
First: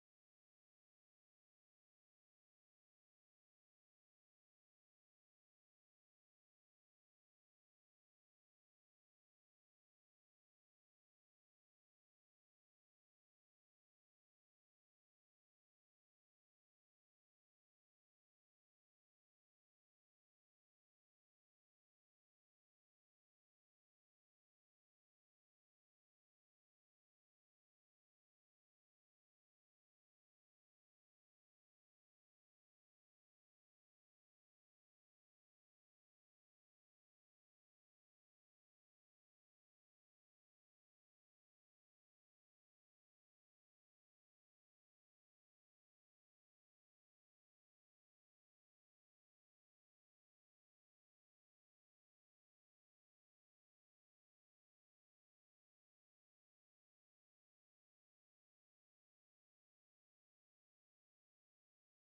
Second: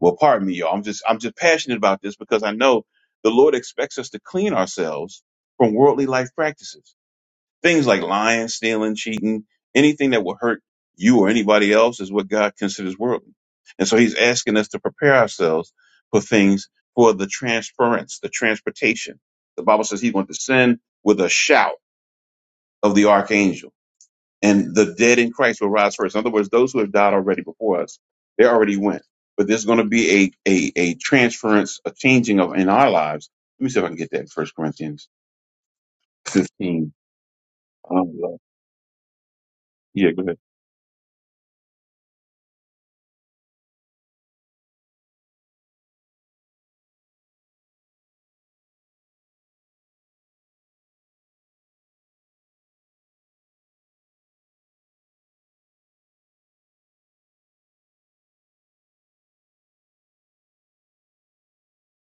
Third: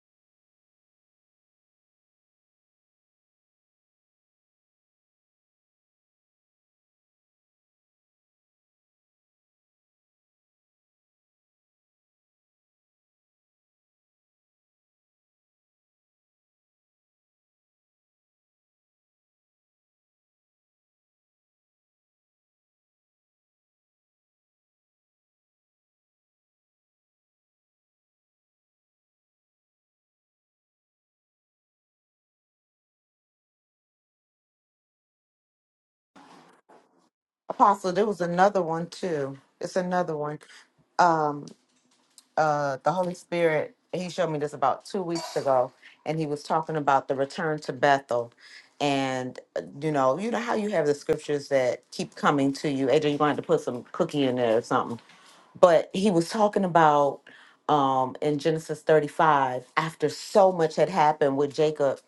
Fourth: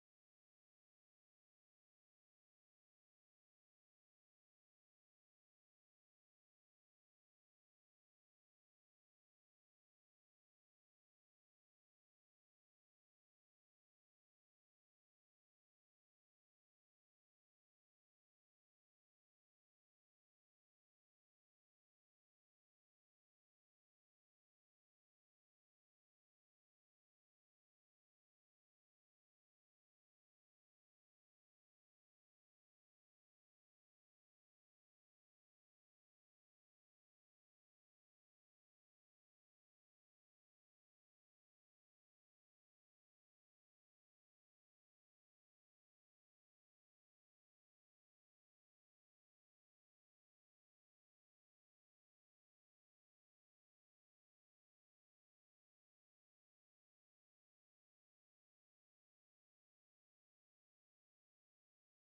Speaker 1: Well, pardon me, y'all. I'm just, I'm just passionate about this because I know the Lord expects us to clean ourselves from worldly life practices. Things like lying, stealing, cheating, anything that will hurt you or anybody else is what God considers worldly. And so he's asking us to prepare ourselves for things for the transference, the transportation. The Bible says he's going to descend with a shout of the archangel and the dead in Christ will rise first. In other words, those who have died already before us, they already went. But there's going to be a, a, a transference, a changing of in our lives. Let me see if I can get that in First Corinthians 15.
Speaker 2: Apostle, there was
Speaker 1: Um,
Speaker 2: another one too. It's
Speaker 1: yeah,
Speaker 2: another
Speaker 1: go ahead.
Speaker 2: one. Um, uh, the Holy Spirit, he showed me this about two weeks ago, and he was talking about the return to Bethel. And uh, you know, you know how you have the scriptures that keep coming to you. AJ, you're going to have to put some cookie in there or something. but he was talking about um in Genesis 35 after so much had happened with Jacob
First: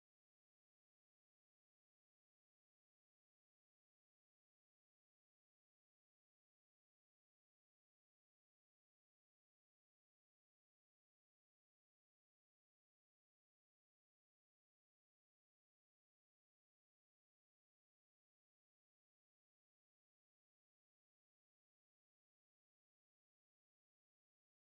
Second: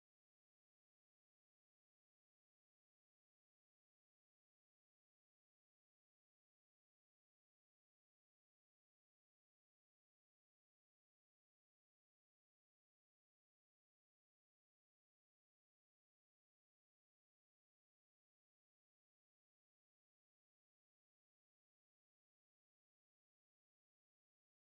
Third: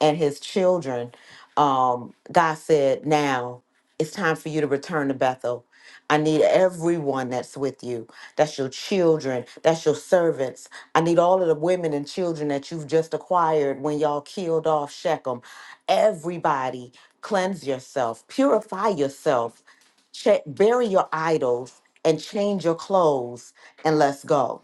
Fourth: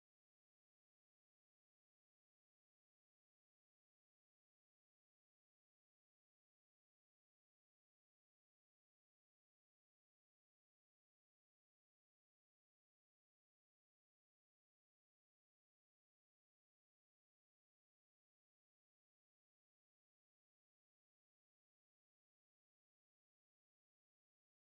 Speaker 2: and his children um God said now it's time for you to return to Bethel I need everyone that's with you that's your children that's your servants I need all of the women and children that you've just acquired when y'all killed off Shechem everybody cleanse yourself purify yourself Check, bury your idols and change your clothes and let's go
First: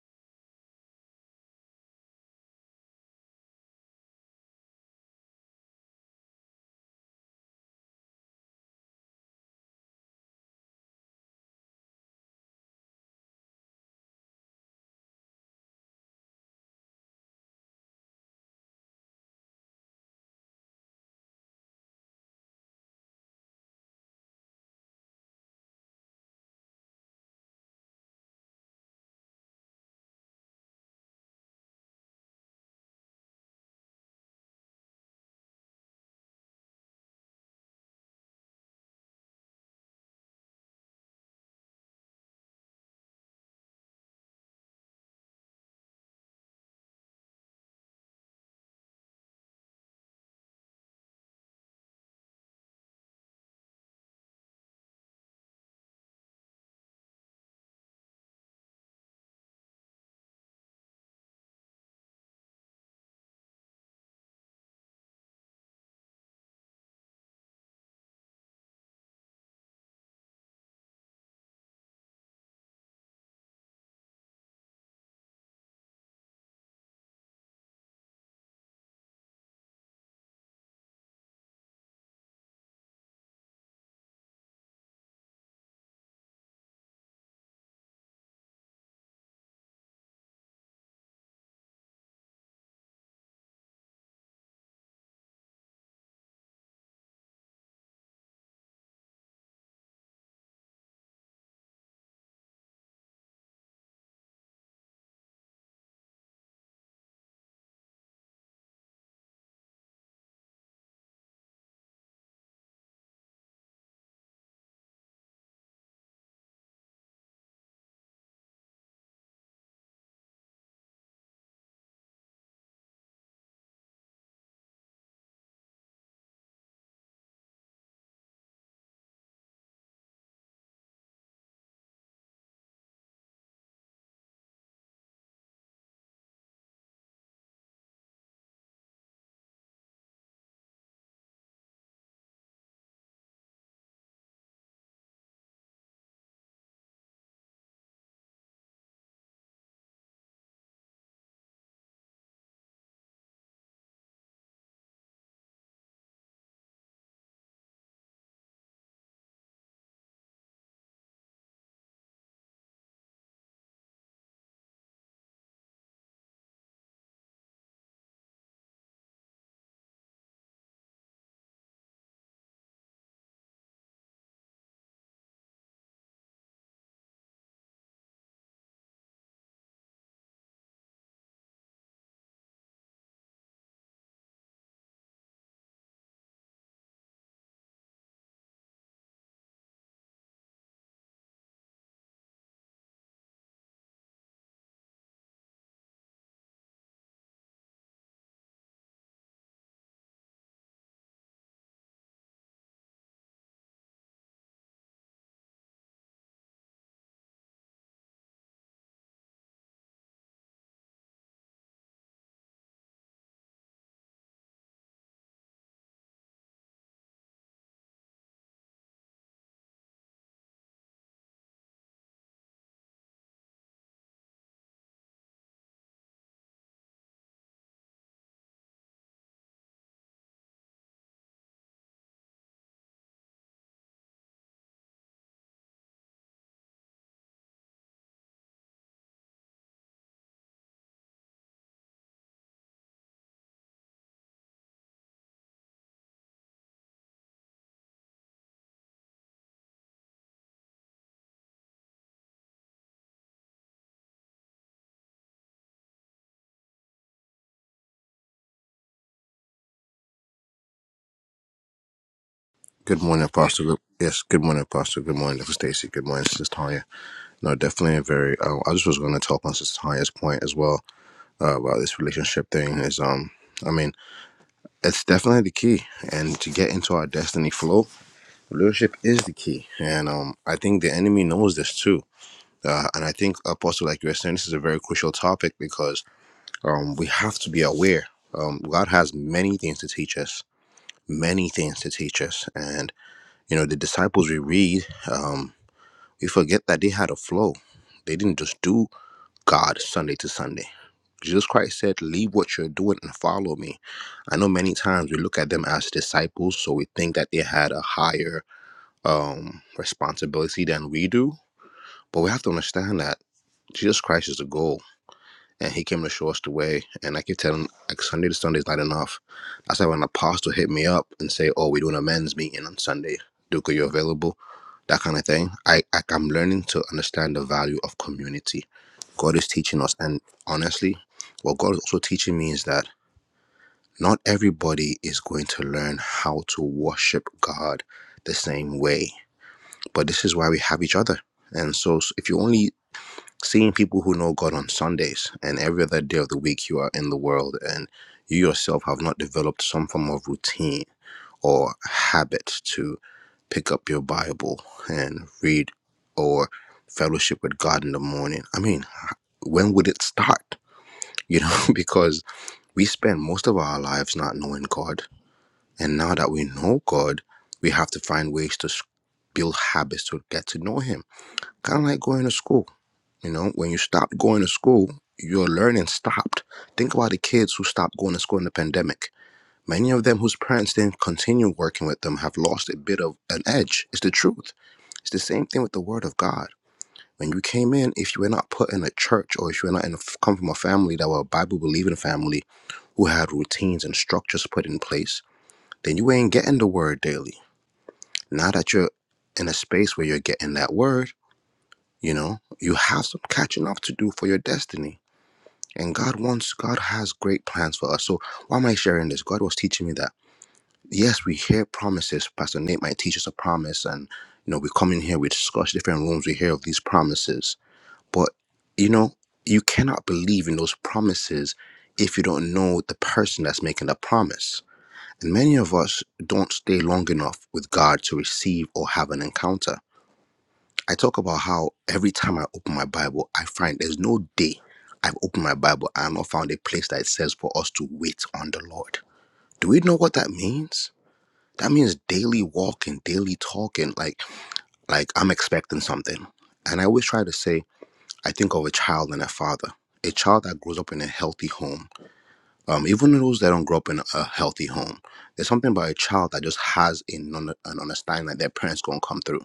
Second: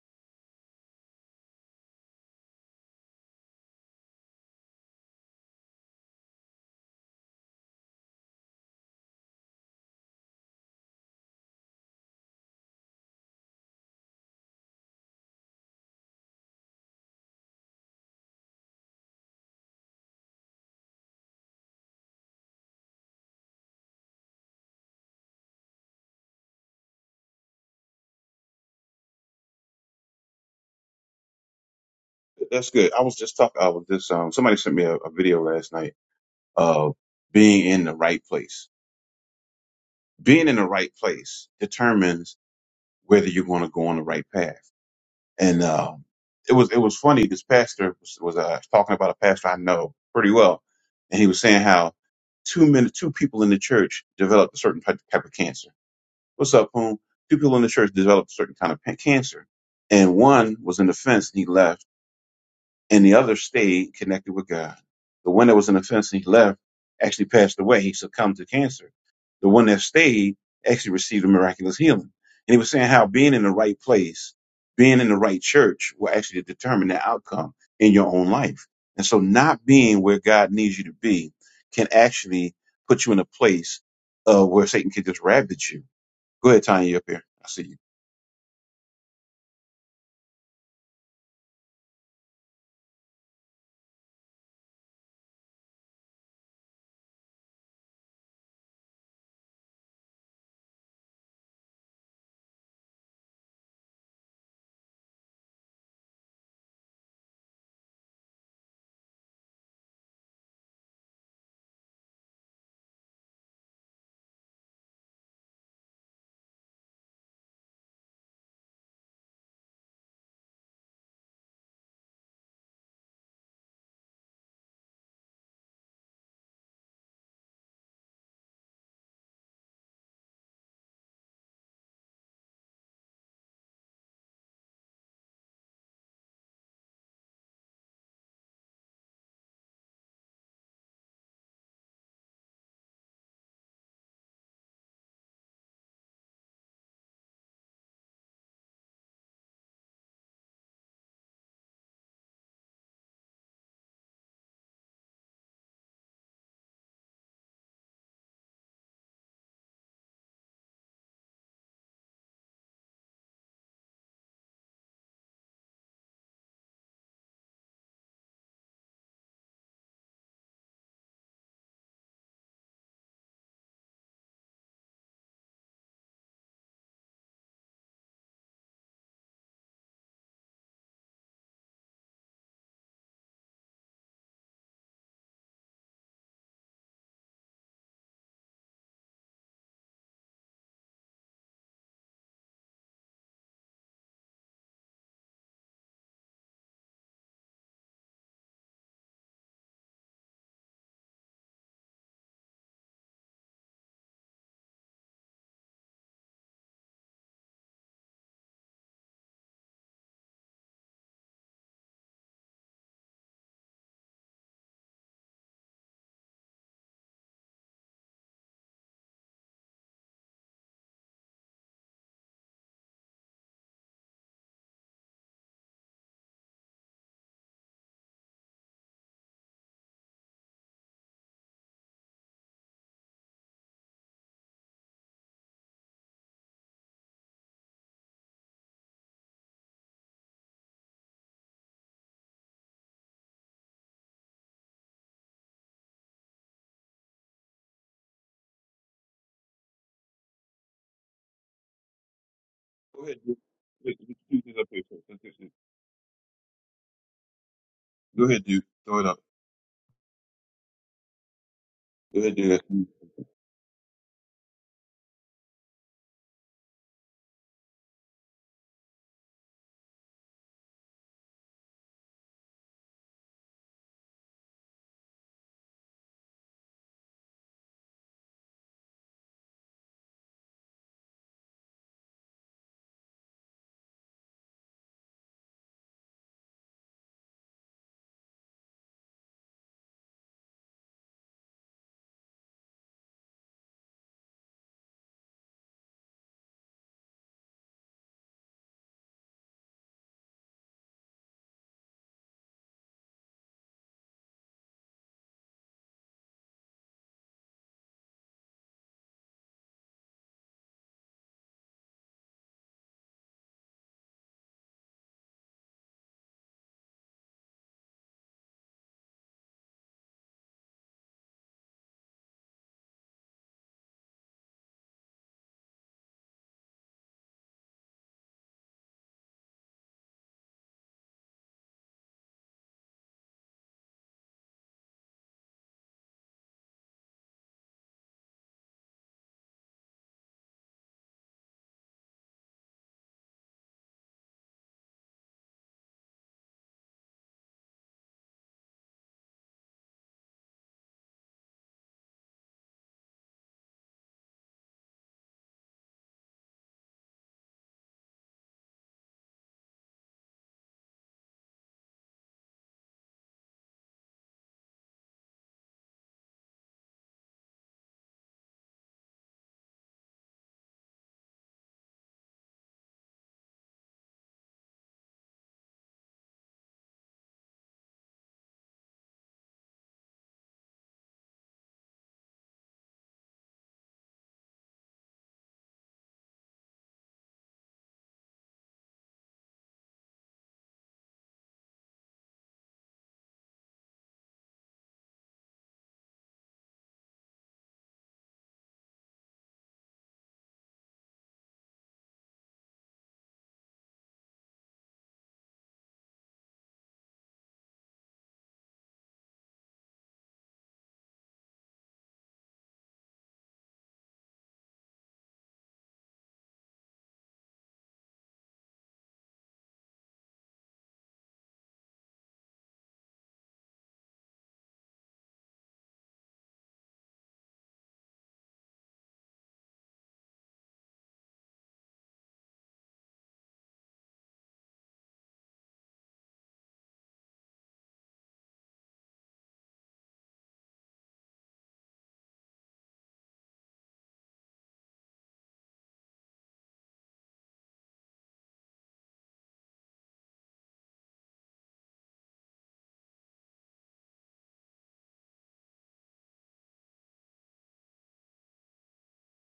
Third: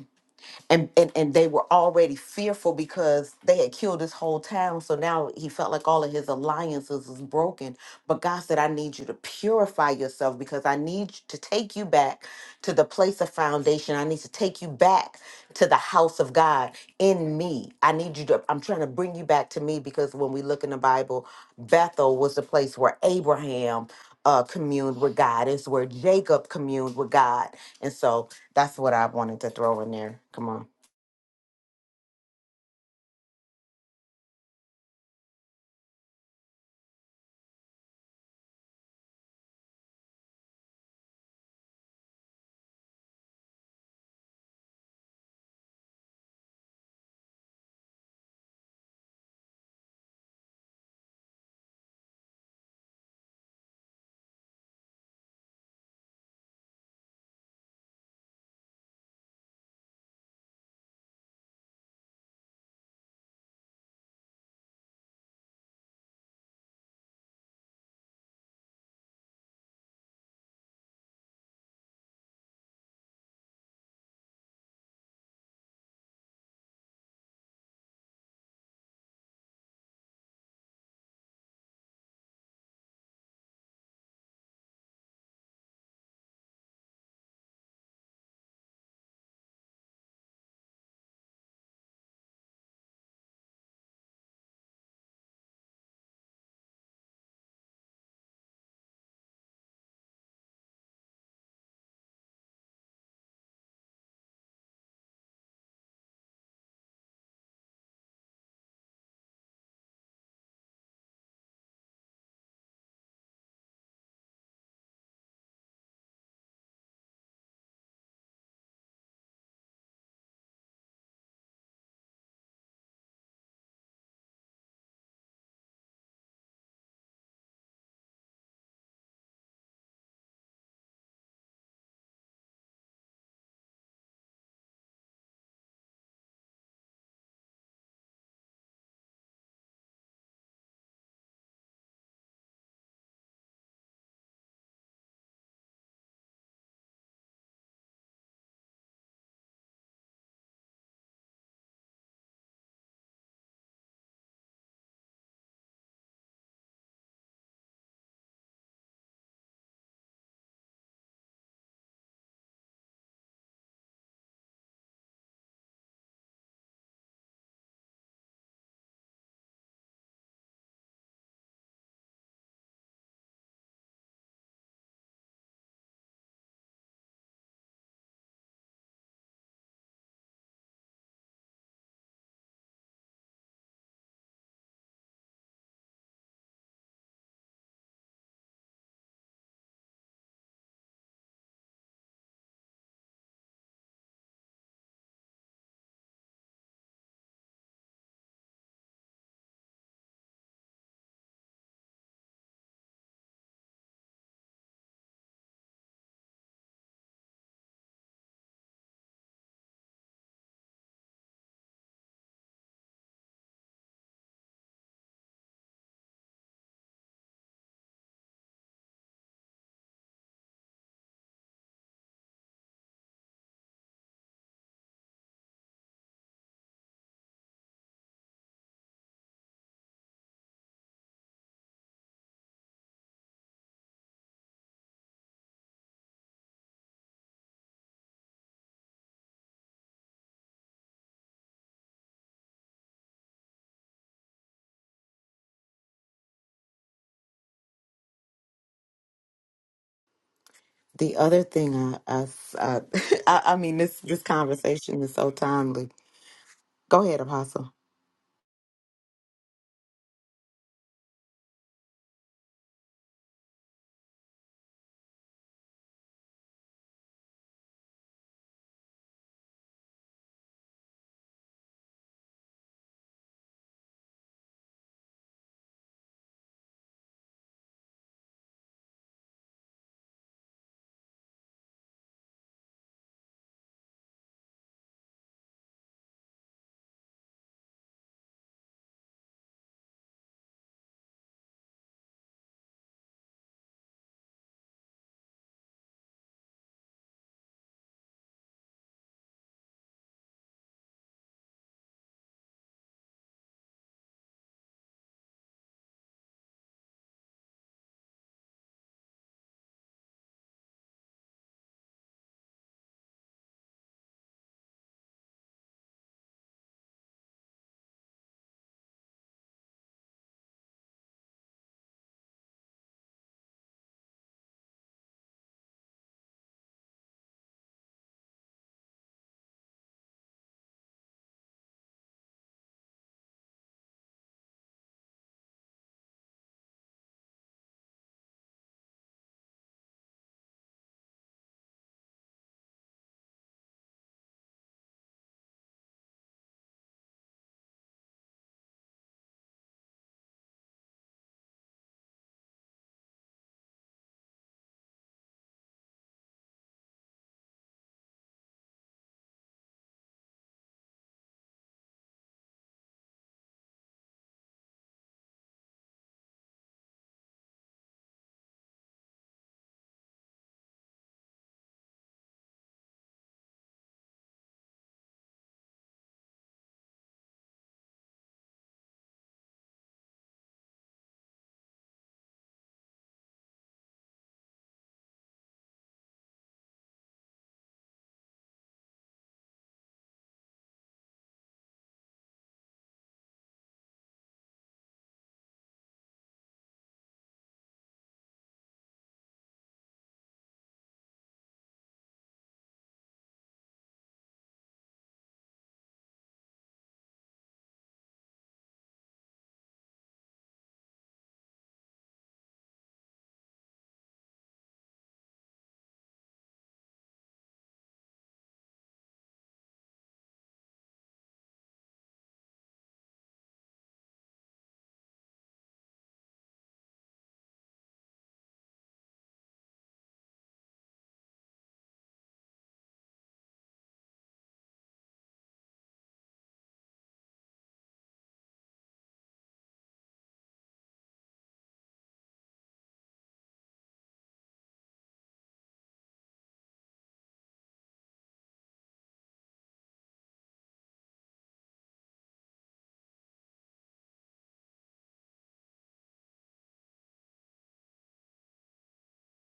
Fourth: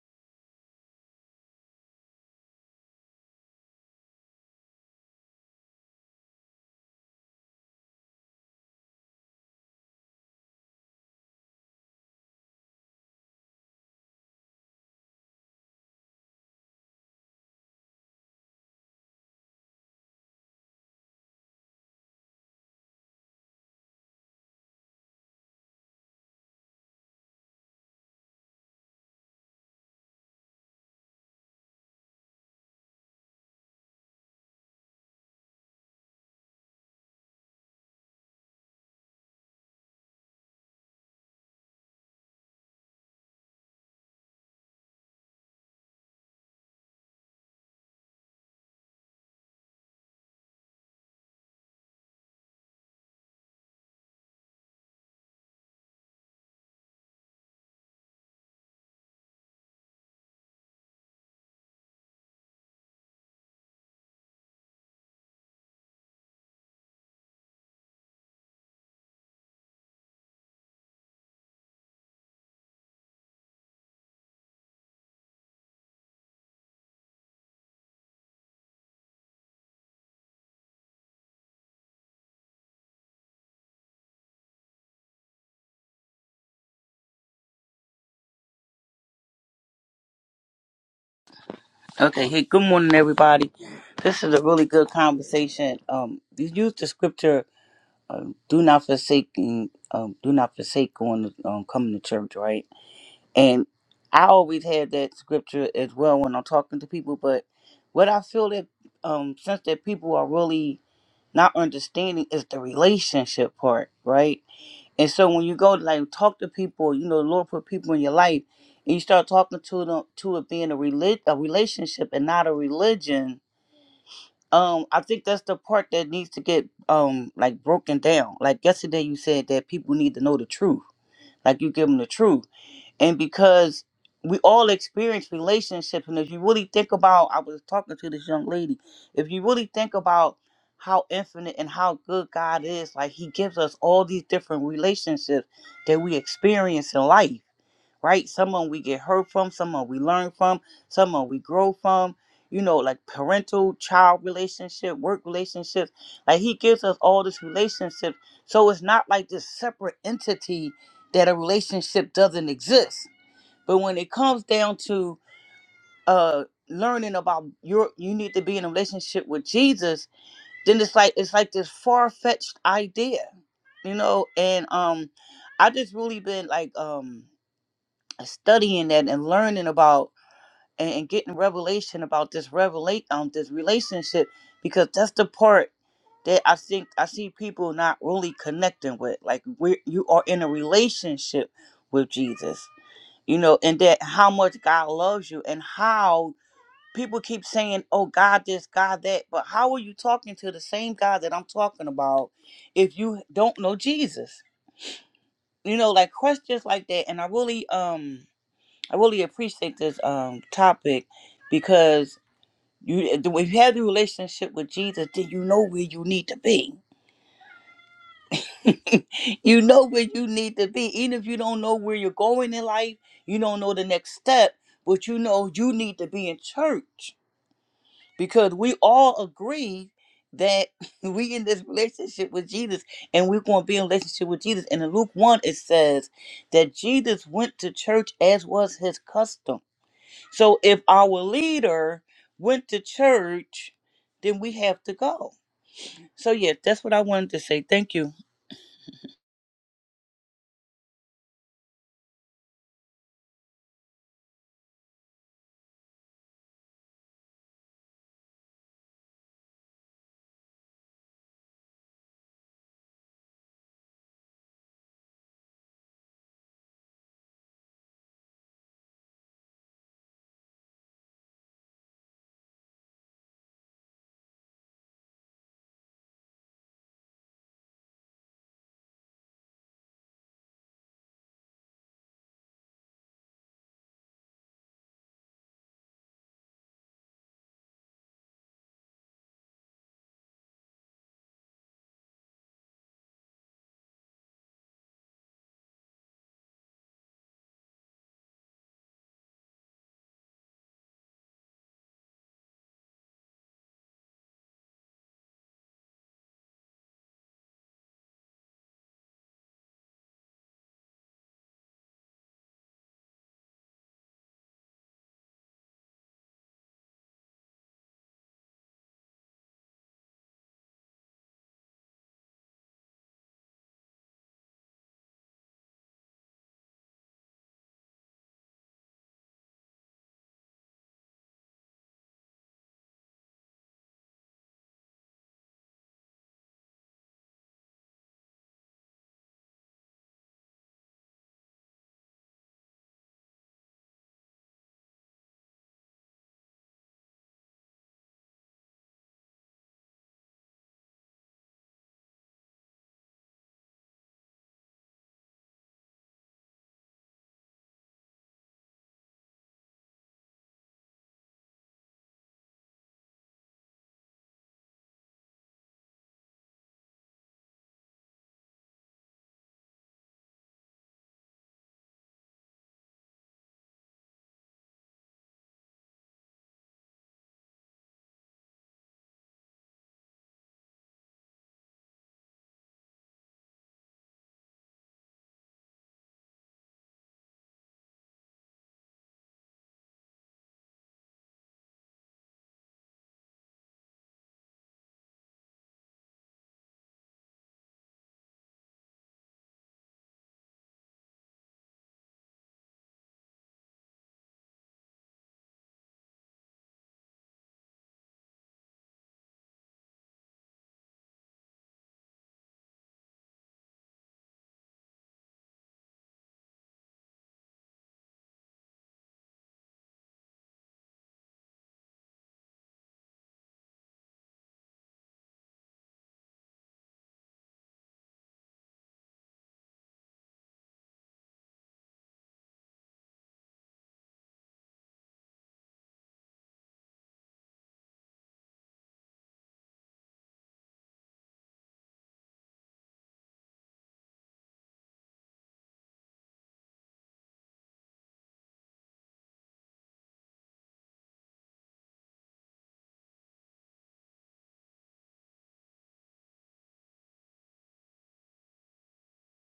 Speaker 2: and, and and they were already fearful because they had killed this whole town so now he felt like all of his alliances was broken but god said i need you to purify yourself because i need to take you back to the place of foundation i need to take you back to the house of god in me i need you to i'm trying to bring you back to me because when we look in the bible bethel was the place where abraham uh, communed with god it's where jacob communed with god and so that's what I wanted to throw in there. Come on.
Speaker 1: That's good. I was just talking. I was just um. Somebody sent me a, a video last night of being in the right place. Being in the right place determines whether you're going to go on the right path. And um, it was it was funny. This pastor was, was uh, talking about a pastor I know pretty well, and he was saying how two men, two people in the church developed a certain type type of cancer. What's up, Poon? Two people in the church developed a certain kind of pa- cancer, and one was in the fence and he left and the other stayed connected with God. The one that was in the fence and he left actually passed away. He succumbed to cancer. The one that stayed actually received a miraculous healing. And he was saying how being in the right place, being in the right church will actually determine the outcome in your own life. And so not being where God needs you to be can actually put you in a place uh, where Satan can just ravage you. Go ahead, Tanya, you up here. I see you.
Speaker 3: Okay, hey, good morning, everybody. This is a really good conversation. Um, you use the scripture, um, "Do not forsake, um, do not forsake going, um, coming to church," right? And I always had that scripture as well when I'm talking to people. But what I feel that, um, since that people are really not understanding is the relationship part, right? And so when you go like talk to people, you know, the Lord put people in your life, and you start talking to them to it being a relig- a relationship and not a religion. Um, I think that's the part that needs to get um like broken down. Like yesterday, you said that people need to know the truth. Like you give them the truth and because we all experience relationships and if you really think about i was talking to this young lady if you really think about how infinite and how good god is like he gives us all these different relationships that we experience in life right someone we get hurt from someone we learn from someone we grow from you know like parental child relationship work relationships like he gives us all this relationship so it's not like this separate entity that a relationship doesn't exist but when it comes down to uh learning about your you need to be in a relationship with Jesus, then it's like it's like this far fetched idea, you know, and um I just really been like um studying that and learning about and, and getting revelation about this revelate um this relationship because that's the part that I think I see people not really connecting with. Like we you are in a relationship with Jesus you know, and that how much God loves you and how people keep saying, oh, God, this, God, that. But how are you talking to the same God that I'm talking about if you don't know Jesus? You know, like questions like that. And I really, um, I really appreciate this um topic because you, when you have the relationship with Jesus, then you know where you need to be you know where you need to be. Even if you don't know where you're going in life, you don't know the next step, but you know you need to be in church because we all agree that we in this relationship with Jesus and we're going to be in relationship with Jesus. And in Luke 1, it says that Jesus went to church as was his custom. So if our leader went to church, then we have to go. So, yeah, that's what I wanted to say. Thank you.
Speaker 2: The other thing I I s- I,
Speaker 1: Go ahead, Duke.
Speaker 2: I- I mean
Speaker 1: Wait,
Speaker 2: this
Speaker 1: Duke,
Speaker 2: this
Speaker 1: Duke is up here, so-
Speaker 2: conversation is
Speaker 1: so- so-
Speaker 2: so
Speaker 1: so-
Speaker 2: timely. Go ahead, Apostle.
Speaker 1: Go ahead, Duke. Throw it up. Go ahead, Duke.
Speaker 4: Good morning, Pastor. Good- Yes, good morning, Pastor. Good morning, Dr. Stacy. Good morning, Sister Tanya. No, definitely a very. Um, I just was going to talk on Sister Tanya's point as well uh, about this relationship thing. Is um, I mean, it's definitely the key, and to get into our destiny flow, relationship is the key, and um, I think the enemy knows this too. Uh, and I think, Apostle, like you were saying, this is a very crucial topic because um, we have to be aware. Um, God has many things to teach us, many things to teach us, and you know the disciples we read. Um, We forget that they had a flow. They didn't just do God Sunday to Sunday. Jesus Christ said, Leave what you're doing and follow me. I know many times we look at them as disciples, so we think that they had a higher um, responsibility than we do. But we have to understand that Jesus Christ is the goal and he came to show us the way. And I keep telling him, like Sunday to Sunday is not enough. That's why when an apostle hit me up and say, "Oh, we're doing a men's meeting on Sunday. Duke, are you available?" That kind of thing. I, I I'm learning to understand the value of community. God is teaching us, and honestly, what God is also teaching me is that not everybody is going to learn how to worship God the same way. But this is why we have each other. And so, s- if you only seeing people who know God on Sundays and every other day of the week you are in the world and you yourself have not developed some form of routine or habit to pick up your Bible and read or fellowship with God in the morning. I mean, when would it start? You know, because we spend most of our lives not knowing God. And now that we know God, we have to find ways to s- build habits to get to know Him. Kind of like going to school you know, when you stopped going to school, your learning stopped. Think about the kids who stopped going to school in the pandemic. Many of them whose parents didn't continue working with them have lost a bit of an edge. It's the truth. It's the same thing with the Word of God. When you came in, if you were not put in a church or if you were not in a, come from a family that were a Bible believing family who had routines and structures put in place, then you ain't getting the Word daily. Now that you're in a space where you're getting that Word, you know, you have some catching up to do for your destiny And God wants, God has great plans for us. So why am I sharing this? God was teaching me that, yes, we hear promises. Pastor Nate might teach us a promise. And, you know, we come in here, we discuss different rooms, we hear of these promises. But, you know, you cannot believe in those promises if you don't know the person that's making the promise. And many of us don't stay long enough with God to receive or have an encounter. I talk about how every time I open my Bible, I find there's no day I've opened my Bible and I've not found a place that it says for us to wait on the Lord. Do we know what that means? That means daily walking, daily talking, like like I'm expecting something. And I always try to say, I think of a child and a father. A child that grows up in a healthy home, um, even those that don't grow up in a healthy home, there's something about a child that just has an, un- an understanding that their parents gonna come through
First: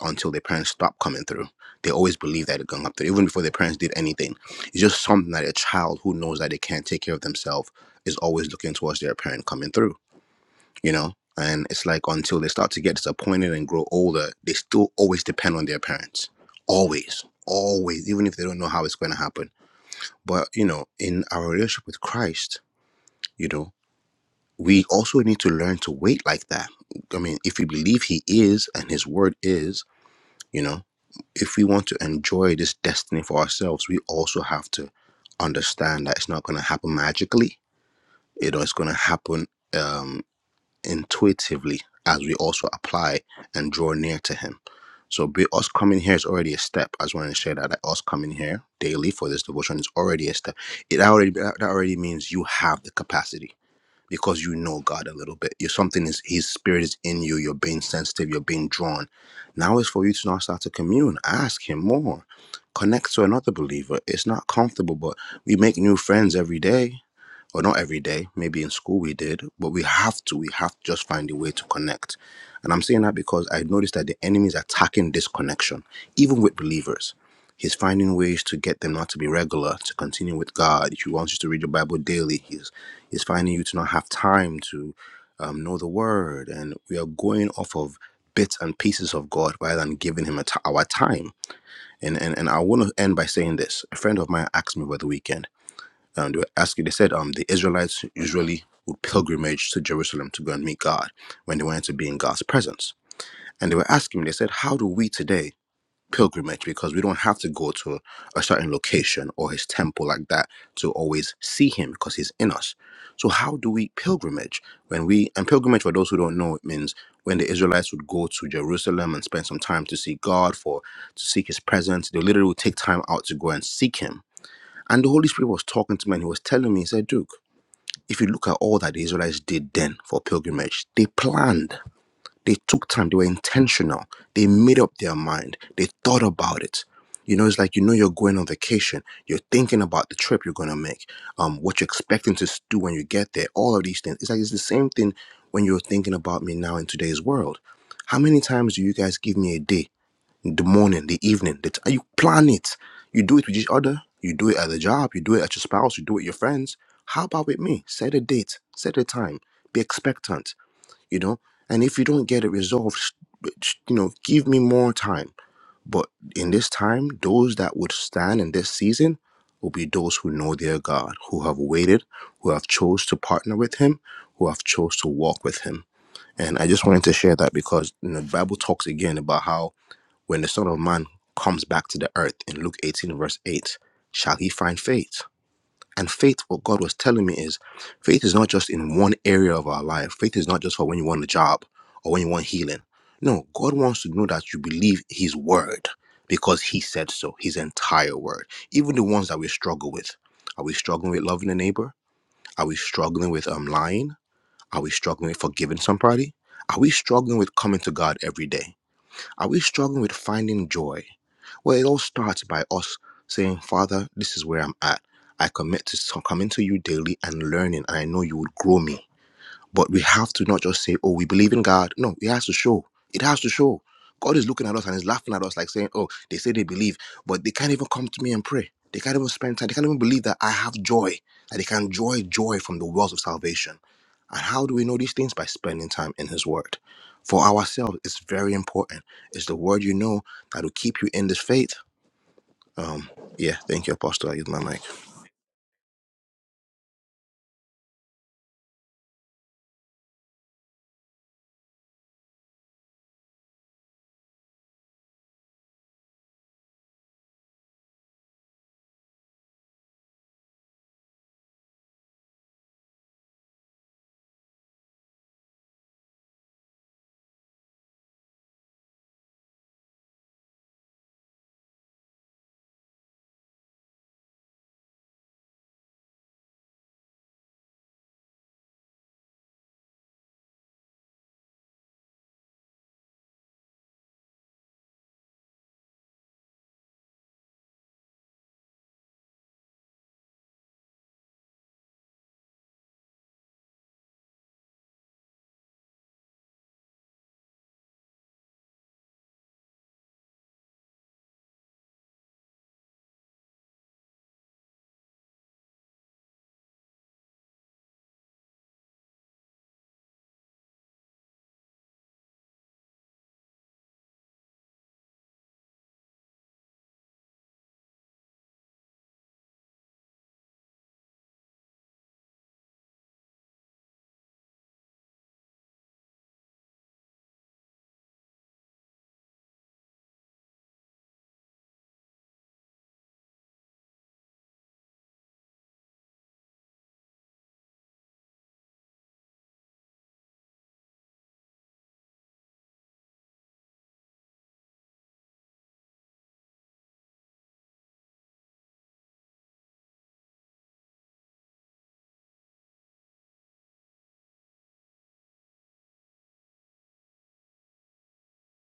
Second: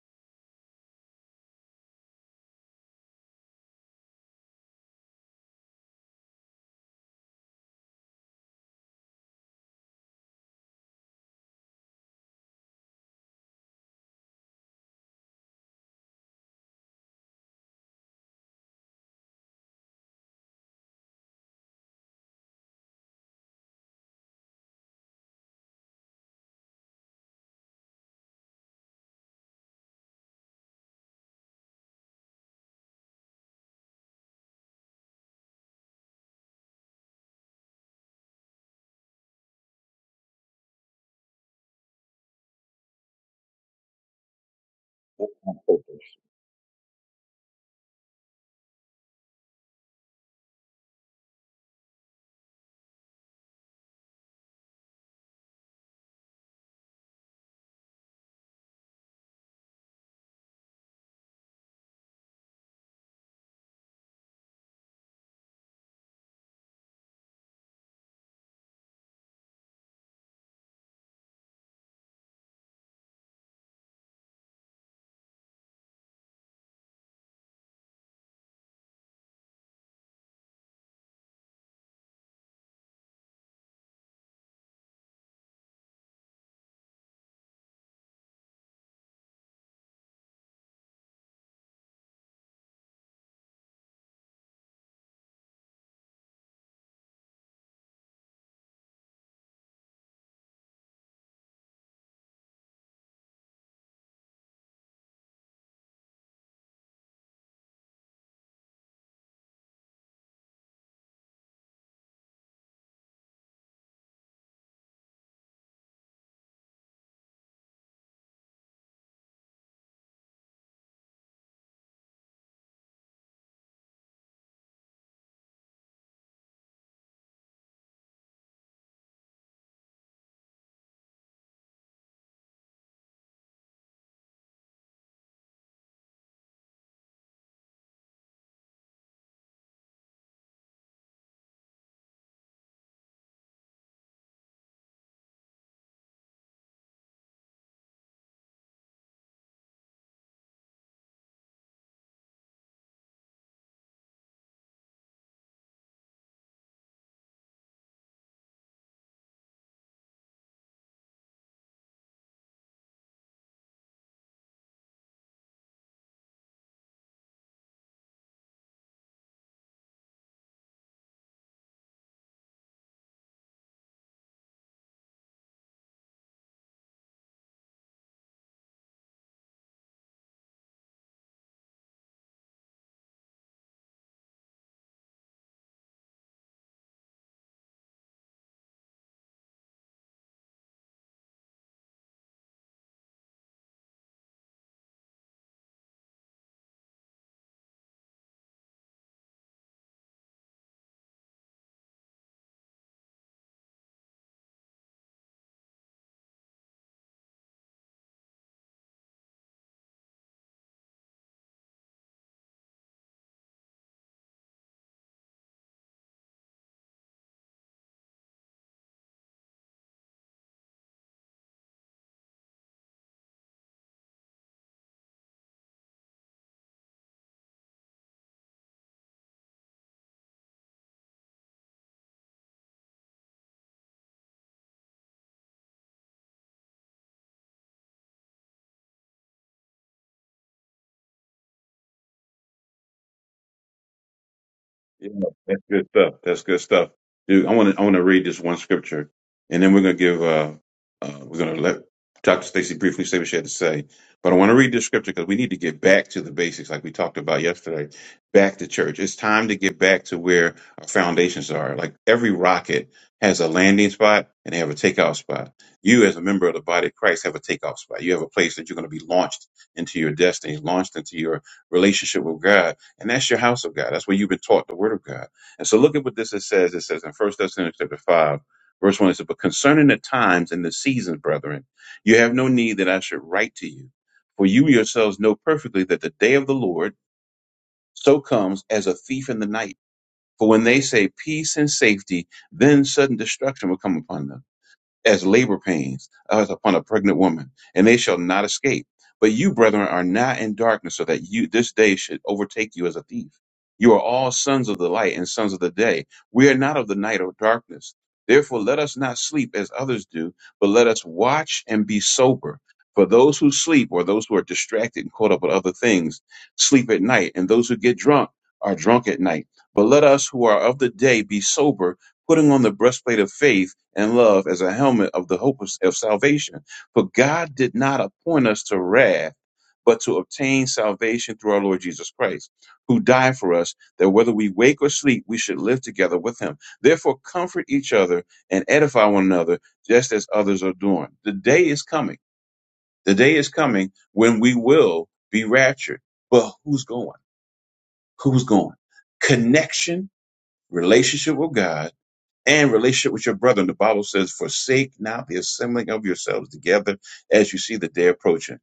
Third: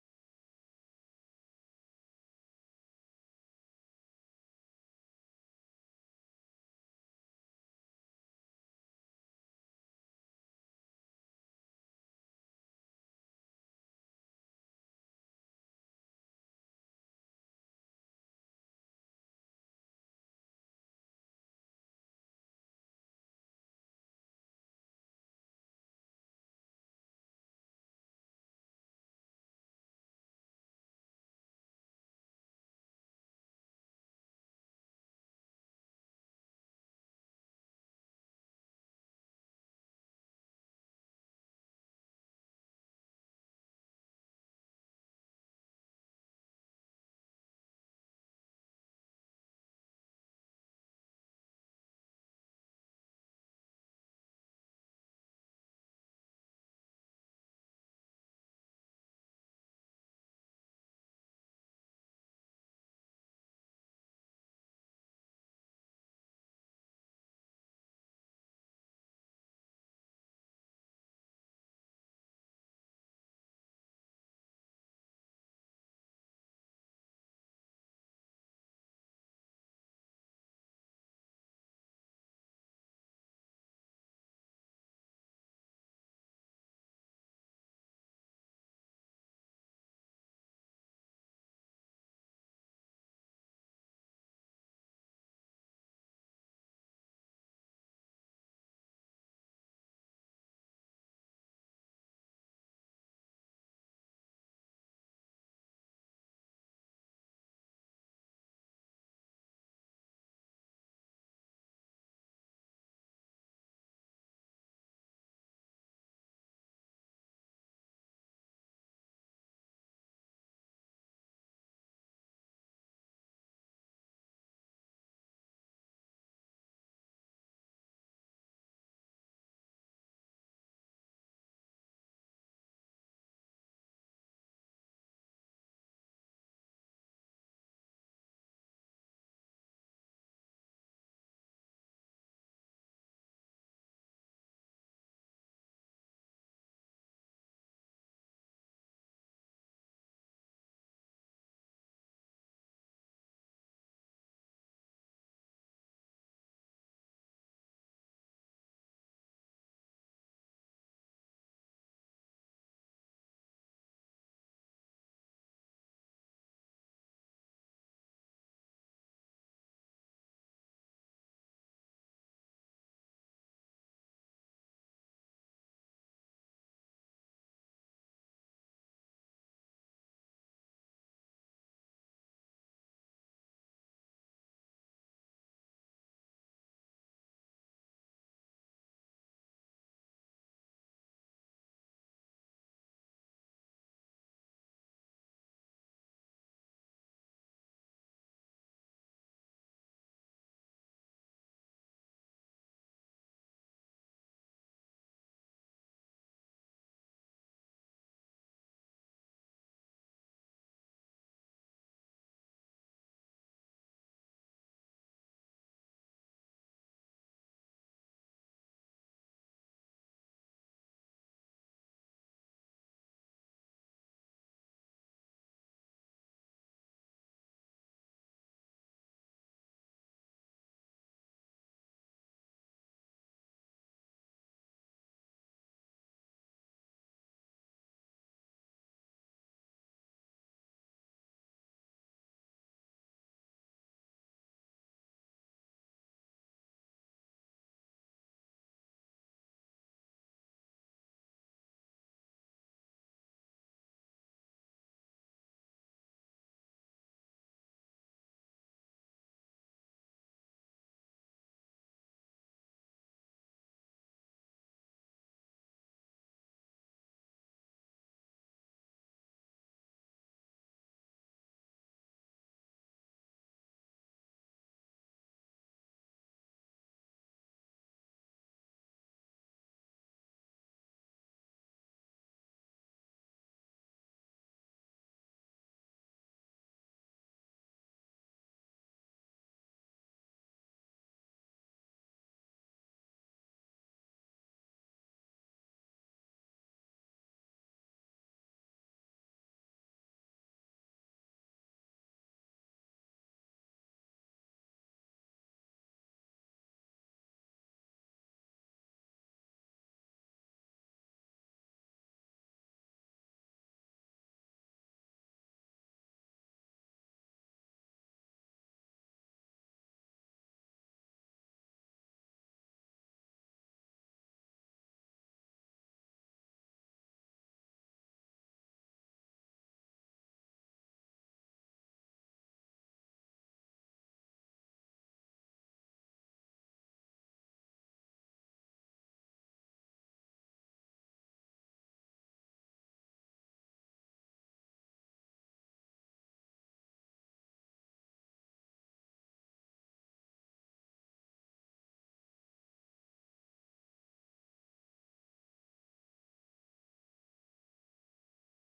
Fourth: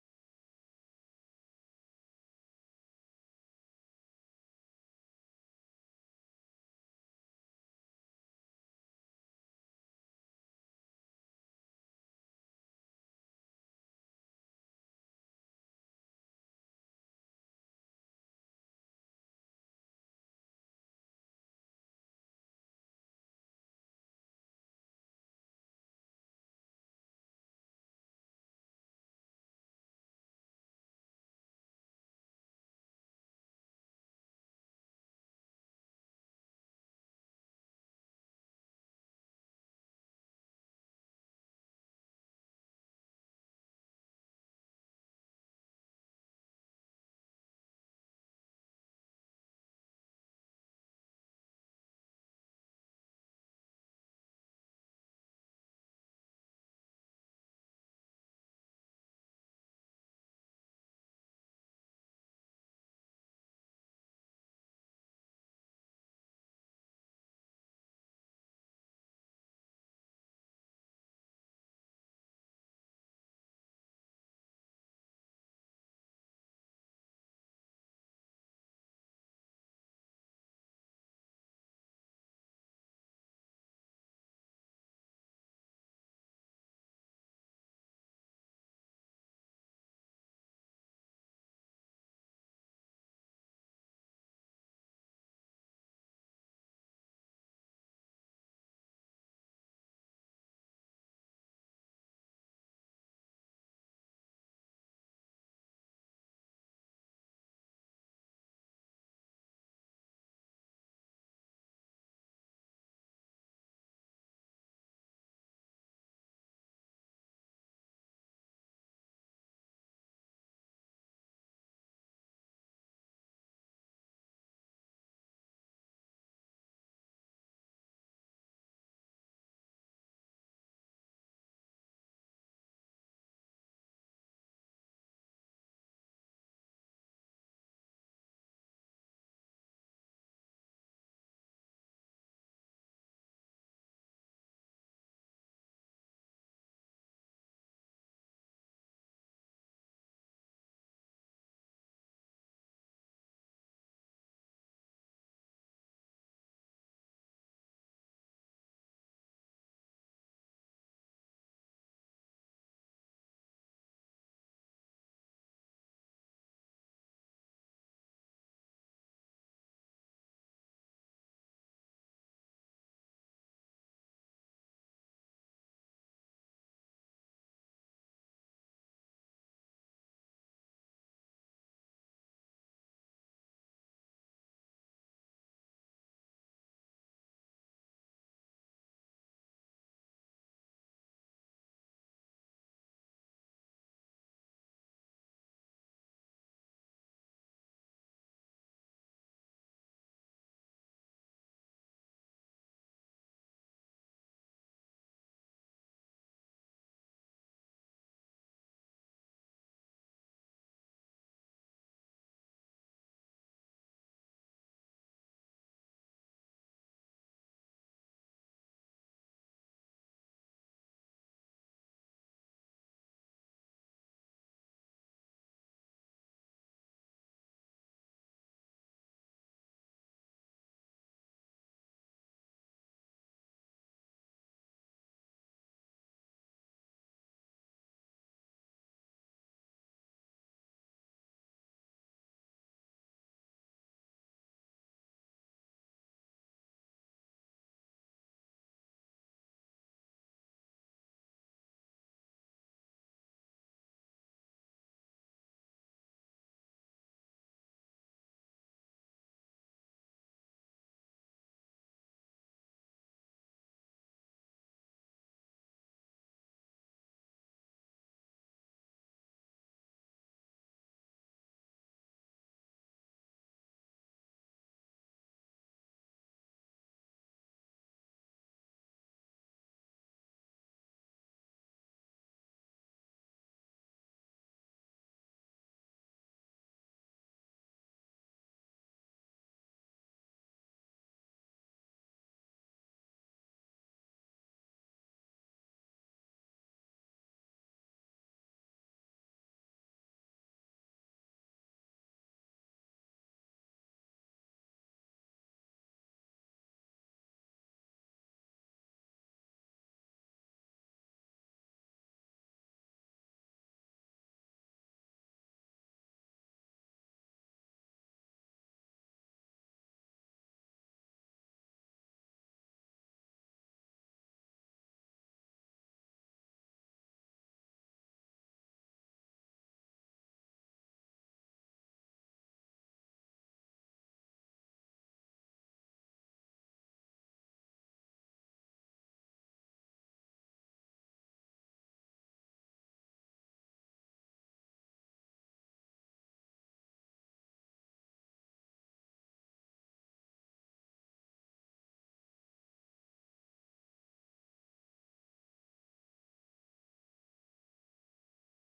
Speaker 4: until their parents stop coming through. They always believe that they're going up through, even before their parents did anything. It's just something that a child who knows that they can't take care of themselves is always looking towards their parent coming through, you know? And it's like until they start to get disappointed and grow older, they still always depend on their parents. Always. Always. Even if they don't know how it's going to happen. But, you know, in our relationship with Christ, you know, we also need to learn to wait like that. I mean, if we believe He is and His word is, you know. if we want to enjoy this destiny for ourselves, we also have to understand that it's not going to happen magically. You know, it's going to happen um, intuitively as we also apply and draw near to Him. So, be, us coming here is already a step. I just want to share that, that us coming here daily for this devotion is already a step. It already that already means you have the capacity because you know God a little bit. You're something is His Spirit is in you. You're being sensitive. You're being drawn. Now it's for you to now start to commune. Ask Him more. Connect to another believer. It's not comfortable, but we make new friends every day or not every day. Maybe in school we did, but we have to. We have to just find a way to connect. And I'm saying that because I noticed that the enemy is attacking this connection, even with believers. He's finding ways to get them not to be regular, to continue with God. He wants you to read your Bible daily. He's he's finding you to not have time to um, know the Word, and we are going off of bits and pieces of God rather than giving Him a t- our time. And and and I want to end by saying this. A friend of mine asked me over the weekend um, they were asking. They said um, the Israelites usually would pilgrimage to Jerusalem to go and meet God when they wanted to be in God's presence. And they were asking me. They said, "How do we today pilgrimage? Because we don't have to go to a certain location or His temple like that to always see Him because He's in us. So how do we pilgrimage when we and pilgrimage for those who don't know it means when the Israelites would go to Jerusalem and spend some time to see God for to seek His presence. They literally would take time out to go and seek Him." And the Holy Spirit was talking to me and he was telling me, he said, Duke, if you look at all that the Israelites did then for pilgrimage, they planned, they took time, they were intentional, they made up their mind, they thought about it. You know, it's like you know you're going on vacation, you're thinking about the trip you're gonna make, um, what you're expecting to do when you get there, all of these things. It's like it's the same thing when you're thinking about me now in today's world. How many times do you guys give me a day the morning, the evening, the t- you plan it. You do it with each other. You do it at the job. You do it at your spouse. You do it with your friends. How about with me? Set a date. Set a time. Be expectant. You know. And if you don't get it resolved, sh- sh- you know, give me more time. But in this time, those that would stand in this season will be those who know their God, who have waited, who have chose to partner with Him, who have chose to walk with Him. And I just wanted to share that because you know, the Bible talks again about how when the Son of Man comes back to the earth in Luke 18, verse 8, shall he find faith? And faith, what God was telling me is faith is not just in one area of our life. Faith is not just for when you want a job or when you want healing. No, God wants to know that you believe his word because he said so, his entire word. Even the ones that we struggle with. Are we struggling with loving a neighbor? Are we struggling with um, lying? Are we struggling with forgiving somebody? Are we struggling with coming to God every day? Are we struggling with finding joy? Well, it all starts by us saying, Father, this is where I'm at. I commit to so- coming to you daily and learning, and I know you would grow me. But we have to not just say, oh, we believe in God. No, it has to show. It has to show. God is looking at us and is laughing at us, like saying, oh, they say they believe, but they can't even come to me and pray. They can't even spend time. They can't even believe that I have joy, that they can enjoy joy from the wells of salvation. And how do we know these things? By spending time in His Word. For ourselves, it's very important. It's the Word you know that will keep you in this faith. Um, yeah, thank you, Apostle. I use my mic.
Speaker 1: Yeah, that's good stuff. That's good stuff, dude. I want to I want to read this one scripture, and then we're gonna give uh, uh we're gonna let Dr. Stacy briefly say what she had to say. But I want to read this scripture because we need to get back to the basics, like we talked about yesterday. Back to church. It's time to get back to where our foundations are. Like every rocket has a landing spot and they have a takeoff spot. You, as a member of the body of Christ, have a takeoff spot. You have a place that you're going to be launched into your destiny, launched into your relationship with God And that's your house of God. That's where you've been taught the word of God. And so look at what this it says. It says in First Thessalonians chapter 5, verse 1, it says, But concerning the times and the seasons, brethren, you have no need that I should write to you. For you yourselves know perfectly that the day of the Lord so comes as a thief in the night. For when they say peace and safety, then sudden destruction will come upon them as labor pains as upon a pregnant woman, and they shall not escape. But you, brethren, are not in darkness, so that you this day should overtake you as a thief. You are all sons of the light and sons of the day. We are not of the night or darkness. Therefore, let us not sleep as others do, but let us watch and be sober. For those who sleep, or those who are distracted and caught up with other things, sleep at night, and those who get drunk are drunk at night. But let us who are of the day be sober, putting on the breastplate of faith and love as a helmet of the hope of, of salvation. For God did not appoint us to wrath, but to obtain salvation through our Lord Jesus Christ, who died for us, that whether we wake or sleep, we should live together with him. Therefore, comfort each other and edify one another, just as others are doing. The day is coming. The day is coming when we will be raptured. But who's going? Who's going? Connection, relationship with God and relationship with your brethren. The Bible says, forsake not the assembling of yourselves together as you see the day approaching.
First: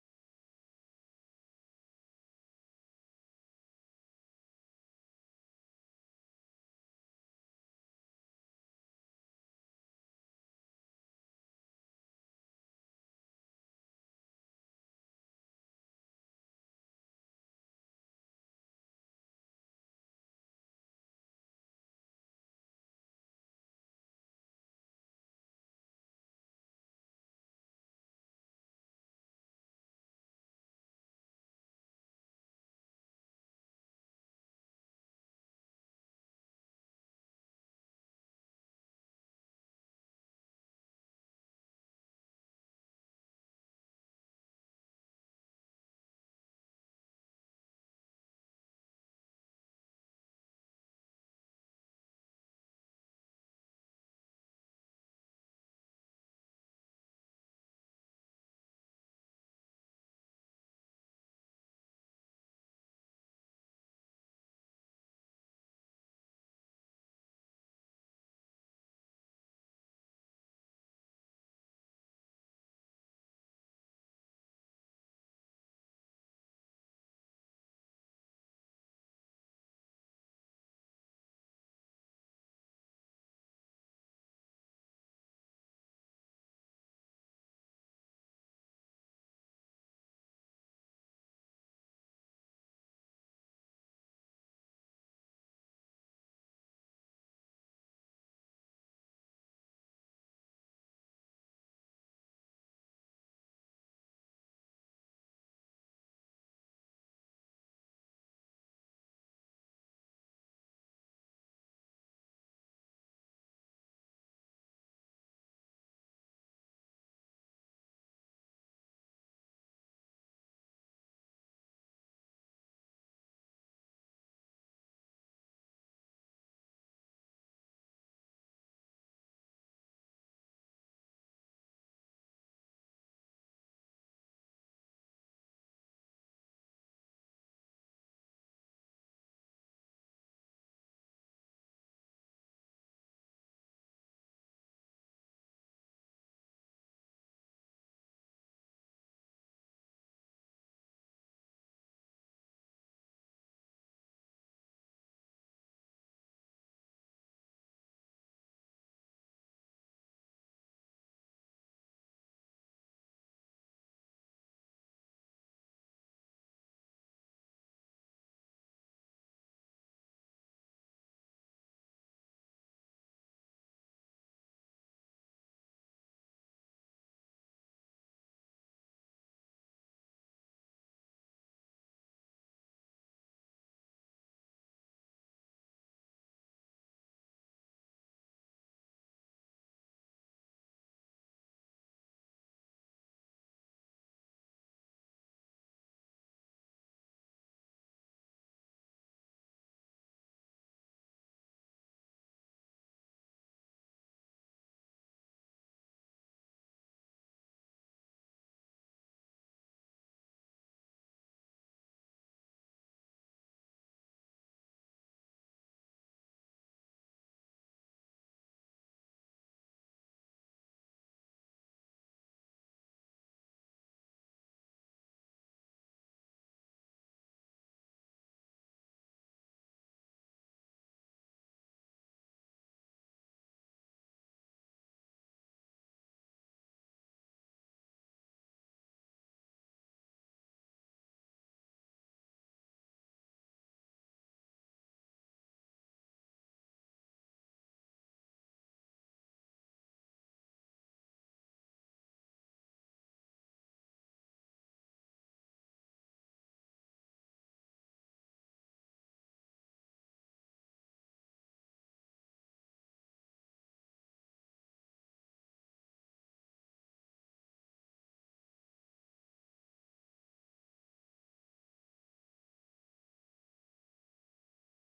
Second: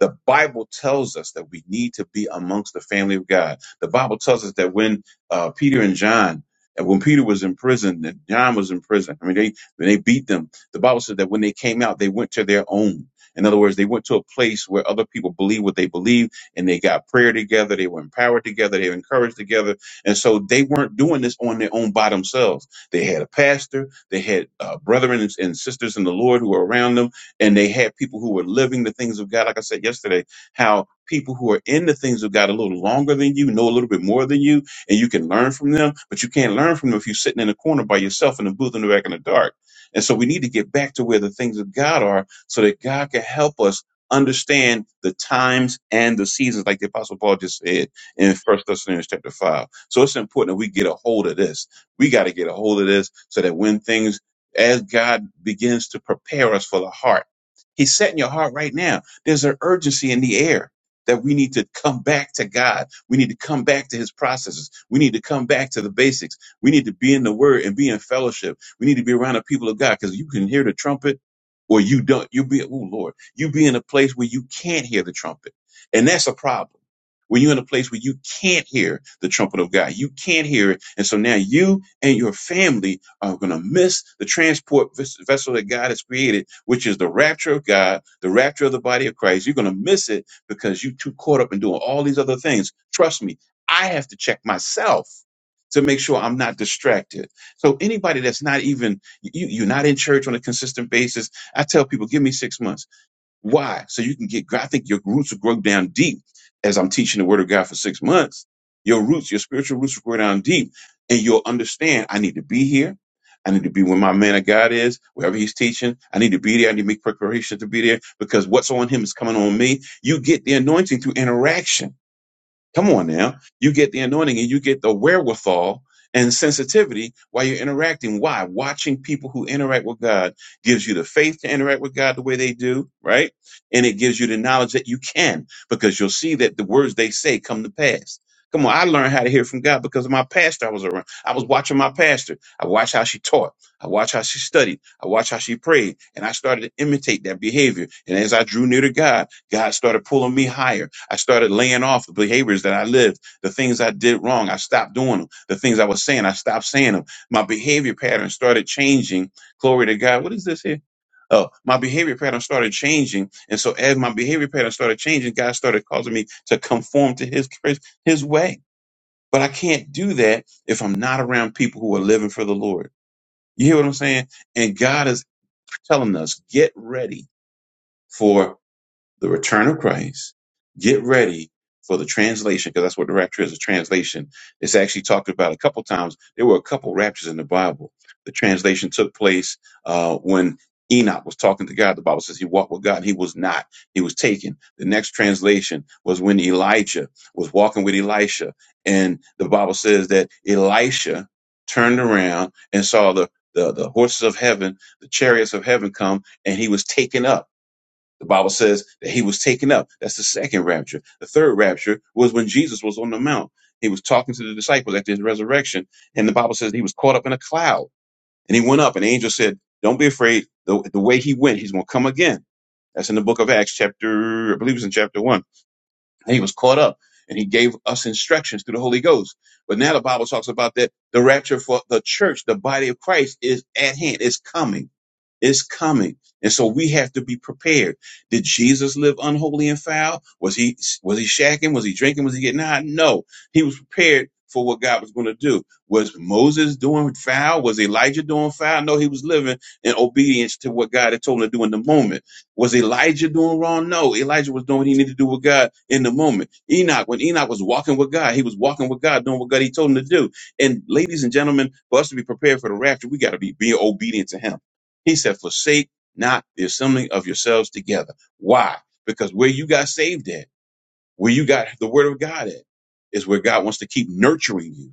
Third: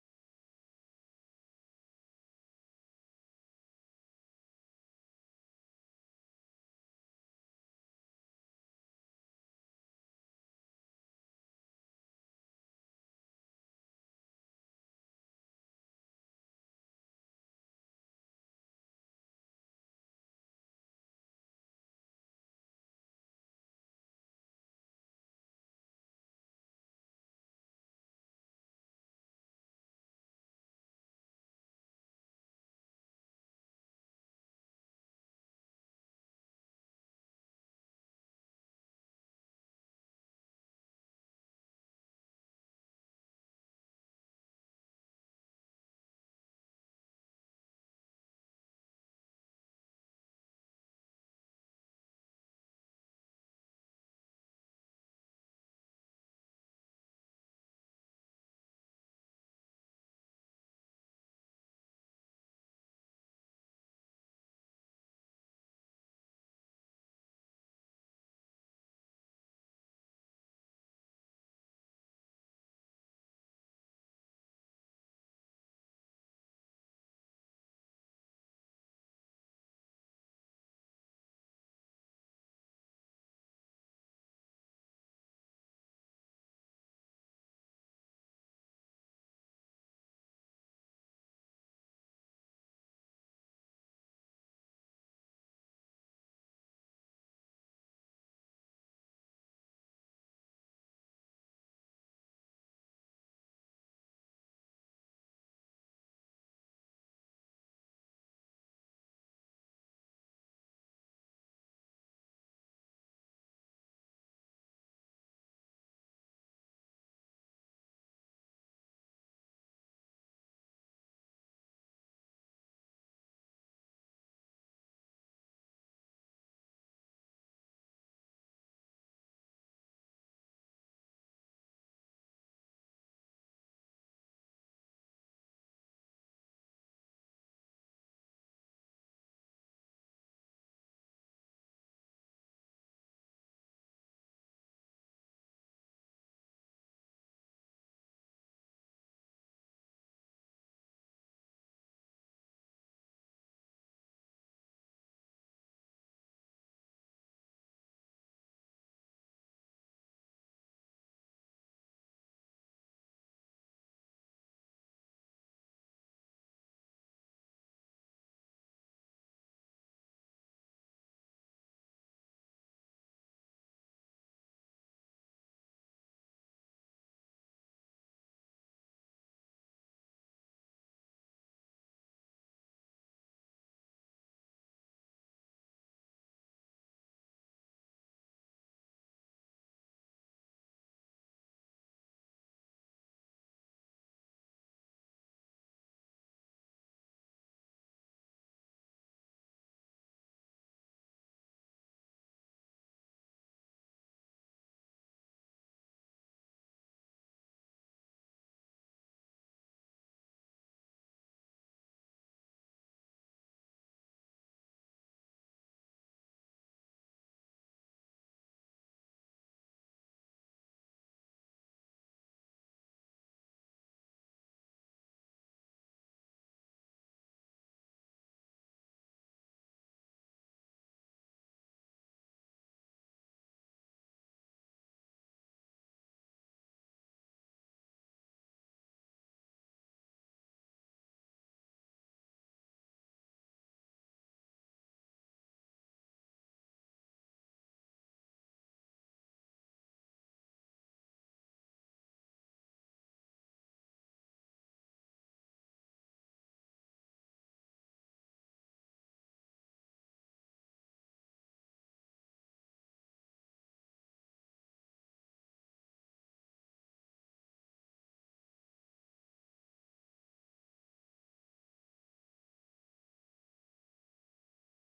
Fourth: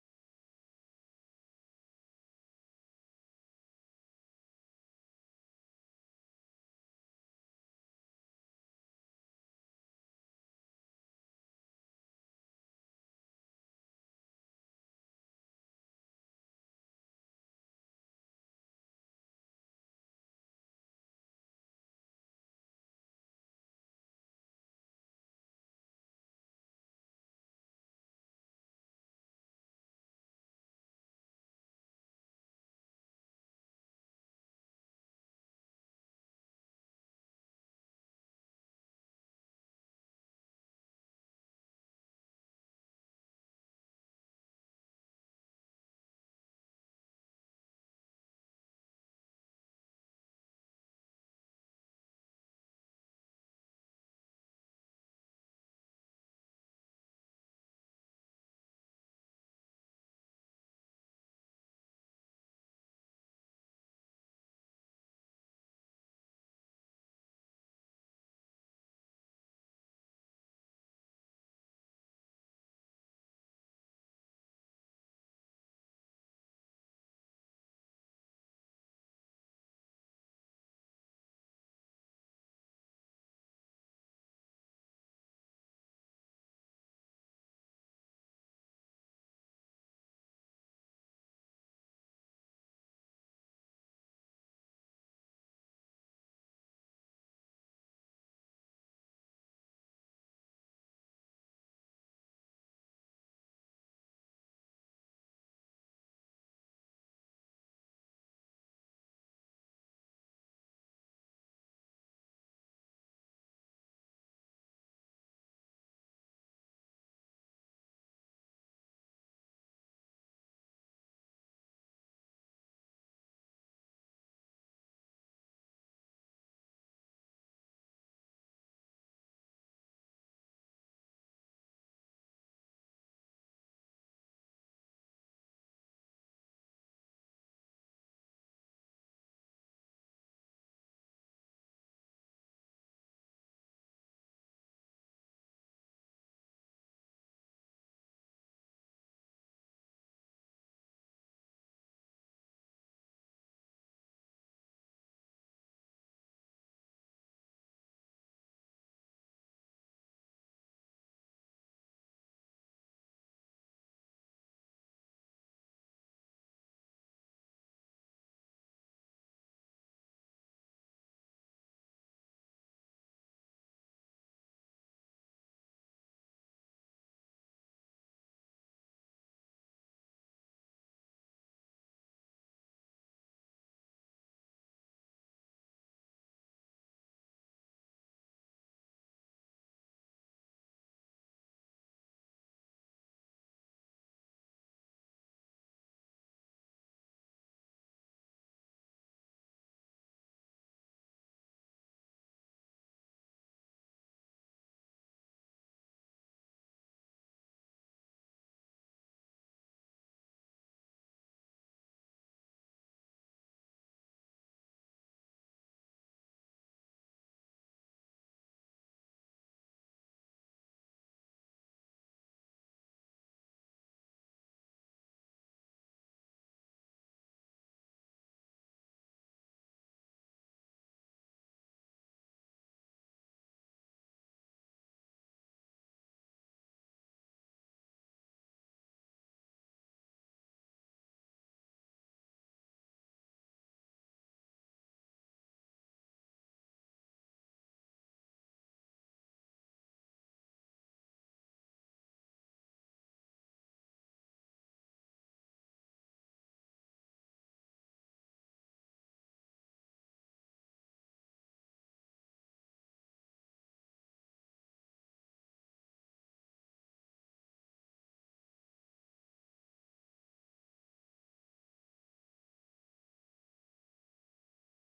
Speaker 1: The Bible tells us that we need to be amongst the family of God. The Bible tells us that when uh, Peter and John, and when Peter was in prison, and John was in prison, I mean, they, when they beat them, the Bible said that when they came out, they went to their own. In other words, they went to a place where other people believe what they believe and they got prayer together. They were empowered together. They were encouraged together. And so they weren't doing this on their own by themselves they had a pastor. They had uh, brethren and, and sisters in the Lord who were around them, and they had people who were living the things of God. Like I said yesterday, how people who are in the things of God a little longer than you know a little bit more than you, and you can learn from them. But you can't learn from them if you're sitting in a corner by yourself in a booth in the back in the dark. And so we need to get back to where the things of God are, so that God can help us understand the times and the seasons, like the Apostle Paul just said in First Thessalonians chapter five. So it's important that we get a hold of this we got to get a hold of this so that when things, as God begins to prepare us for the heart, He's setting your heart right now. There's an urgency in the air that we need to come back to God. We need to come back to His processes. We need to come back to the basics. We need to be in the Word and be in fellowship. We need to be around the people of God because you can hear the trumpet or you don't. You be, oh Lord, you be in a place where you can't hear the trumpet. And that's a problem when you're in a place where you can't hear the trumpet of God. You can't hear it. And so now you and your family are going to miss the transport ves- vessel that God has created, which is the rapture of God, the rapture of the body of Christ. You're going to miss it because you are too caught up in doing all these other things. Trust me, I have to check myself to make sure I'm not distracted. So anybody that's not even you, you're not in church on a consistent basis, I tell people, give me six months. Why? So you can get, I think your roots will grow down deep as I'm teaching the word of God for six months. Your roots, your spiritual roots will grow down deep and you'll understand I need to be here. I need to be where my man of God is, wherever he's teaching. I need to be there. I need to make preparation to be there because what's on him is coming on me. You get the anointing through interaction. Come on now. You get the anointing and you get the wherewithal and sensitivity while you're interacting. Why? Watching people who interact with God gives you the faith to interact with God the way they do, right? And it gives you the knowledge that you can because you'll see that the words they say come to pass. Come on, I learned how to hear from God because of my pastor I was around. I was watching my pastor. I watched how she taught. I watched how she studied. I watched how she prayed. And I started to imitate that behavior. And as I drew near to God, God started pulling me higher. I started laying off the behaviors that I lived, the things I did wrong. I stopped doing them. The things I was saying, I stopped saying them. My behavior pattern started changing. Glory to God. What is this here? Oh, my behavior pattern started changing, and so as my behavior pattern started changing, God started causing me to conform to His His way. But I can't do that if I'm not around people who are living for the Lord. You hear what I'm saying? And God is telling us, get ready for the return of Christ. Get ready for the translation, because that's what the rapture is, a translation. It's actually talked about a couple times. There were a couple raptures in the Bible. The translation took place uh, when Enoch was talking to God. The Bible says he walked with God. He was not. He was taken. The next translation was when Elijah was walking with Elisha. And the Bible says that Elisha turned around and saw the, the, the horses of heaven, the chariots of heaven come, and he was taken up the Bible says that he was taken up. That's the second rapture. The third rapture was when Jesus was on the mount. He was talking to the disciples after his resurrection, and the Bible says he was caught up in a cloud. And he went up, and the angel said, Don't be afraid. The, the way he went, he's going to come again. That's in the book of Acts, chapter, I believe it's in chapter one. And he was caught up, and he gave us instructions through the Holy Ghost. But now the Bible talks about that the rapture for the church, the body of Christ, is at hand, it's coming is coming. And so we have to be prepared. Did Jesus live unholy and foul? Was he was he shacking? Was he drinking? Was he getting high? No. He was prepared for what God was going to do. Was Moses doing foul? Was Elijah doing foul? No, he was living in obedience to what God had told him to do in the moment. Was Elijah doing wrong? No, Elijah was doing what he needed to do with God in the moment. Enoch, when Enoch was walking with God, he was walking with God, doing what God he told him to do. And ladies and gentlemen, for us to be prepared for the rapture, we got to be being obedient to him he said, forsake not the assembling of yourselves together. Why? Because where you got saved at, where you got the word of God at, is where God wants to keep nurturing you.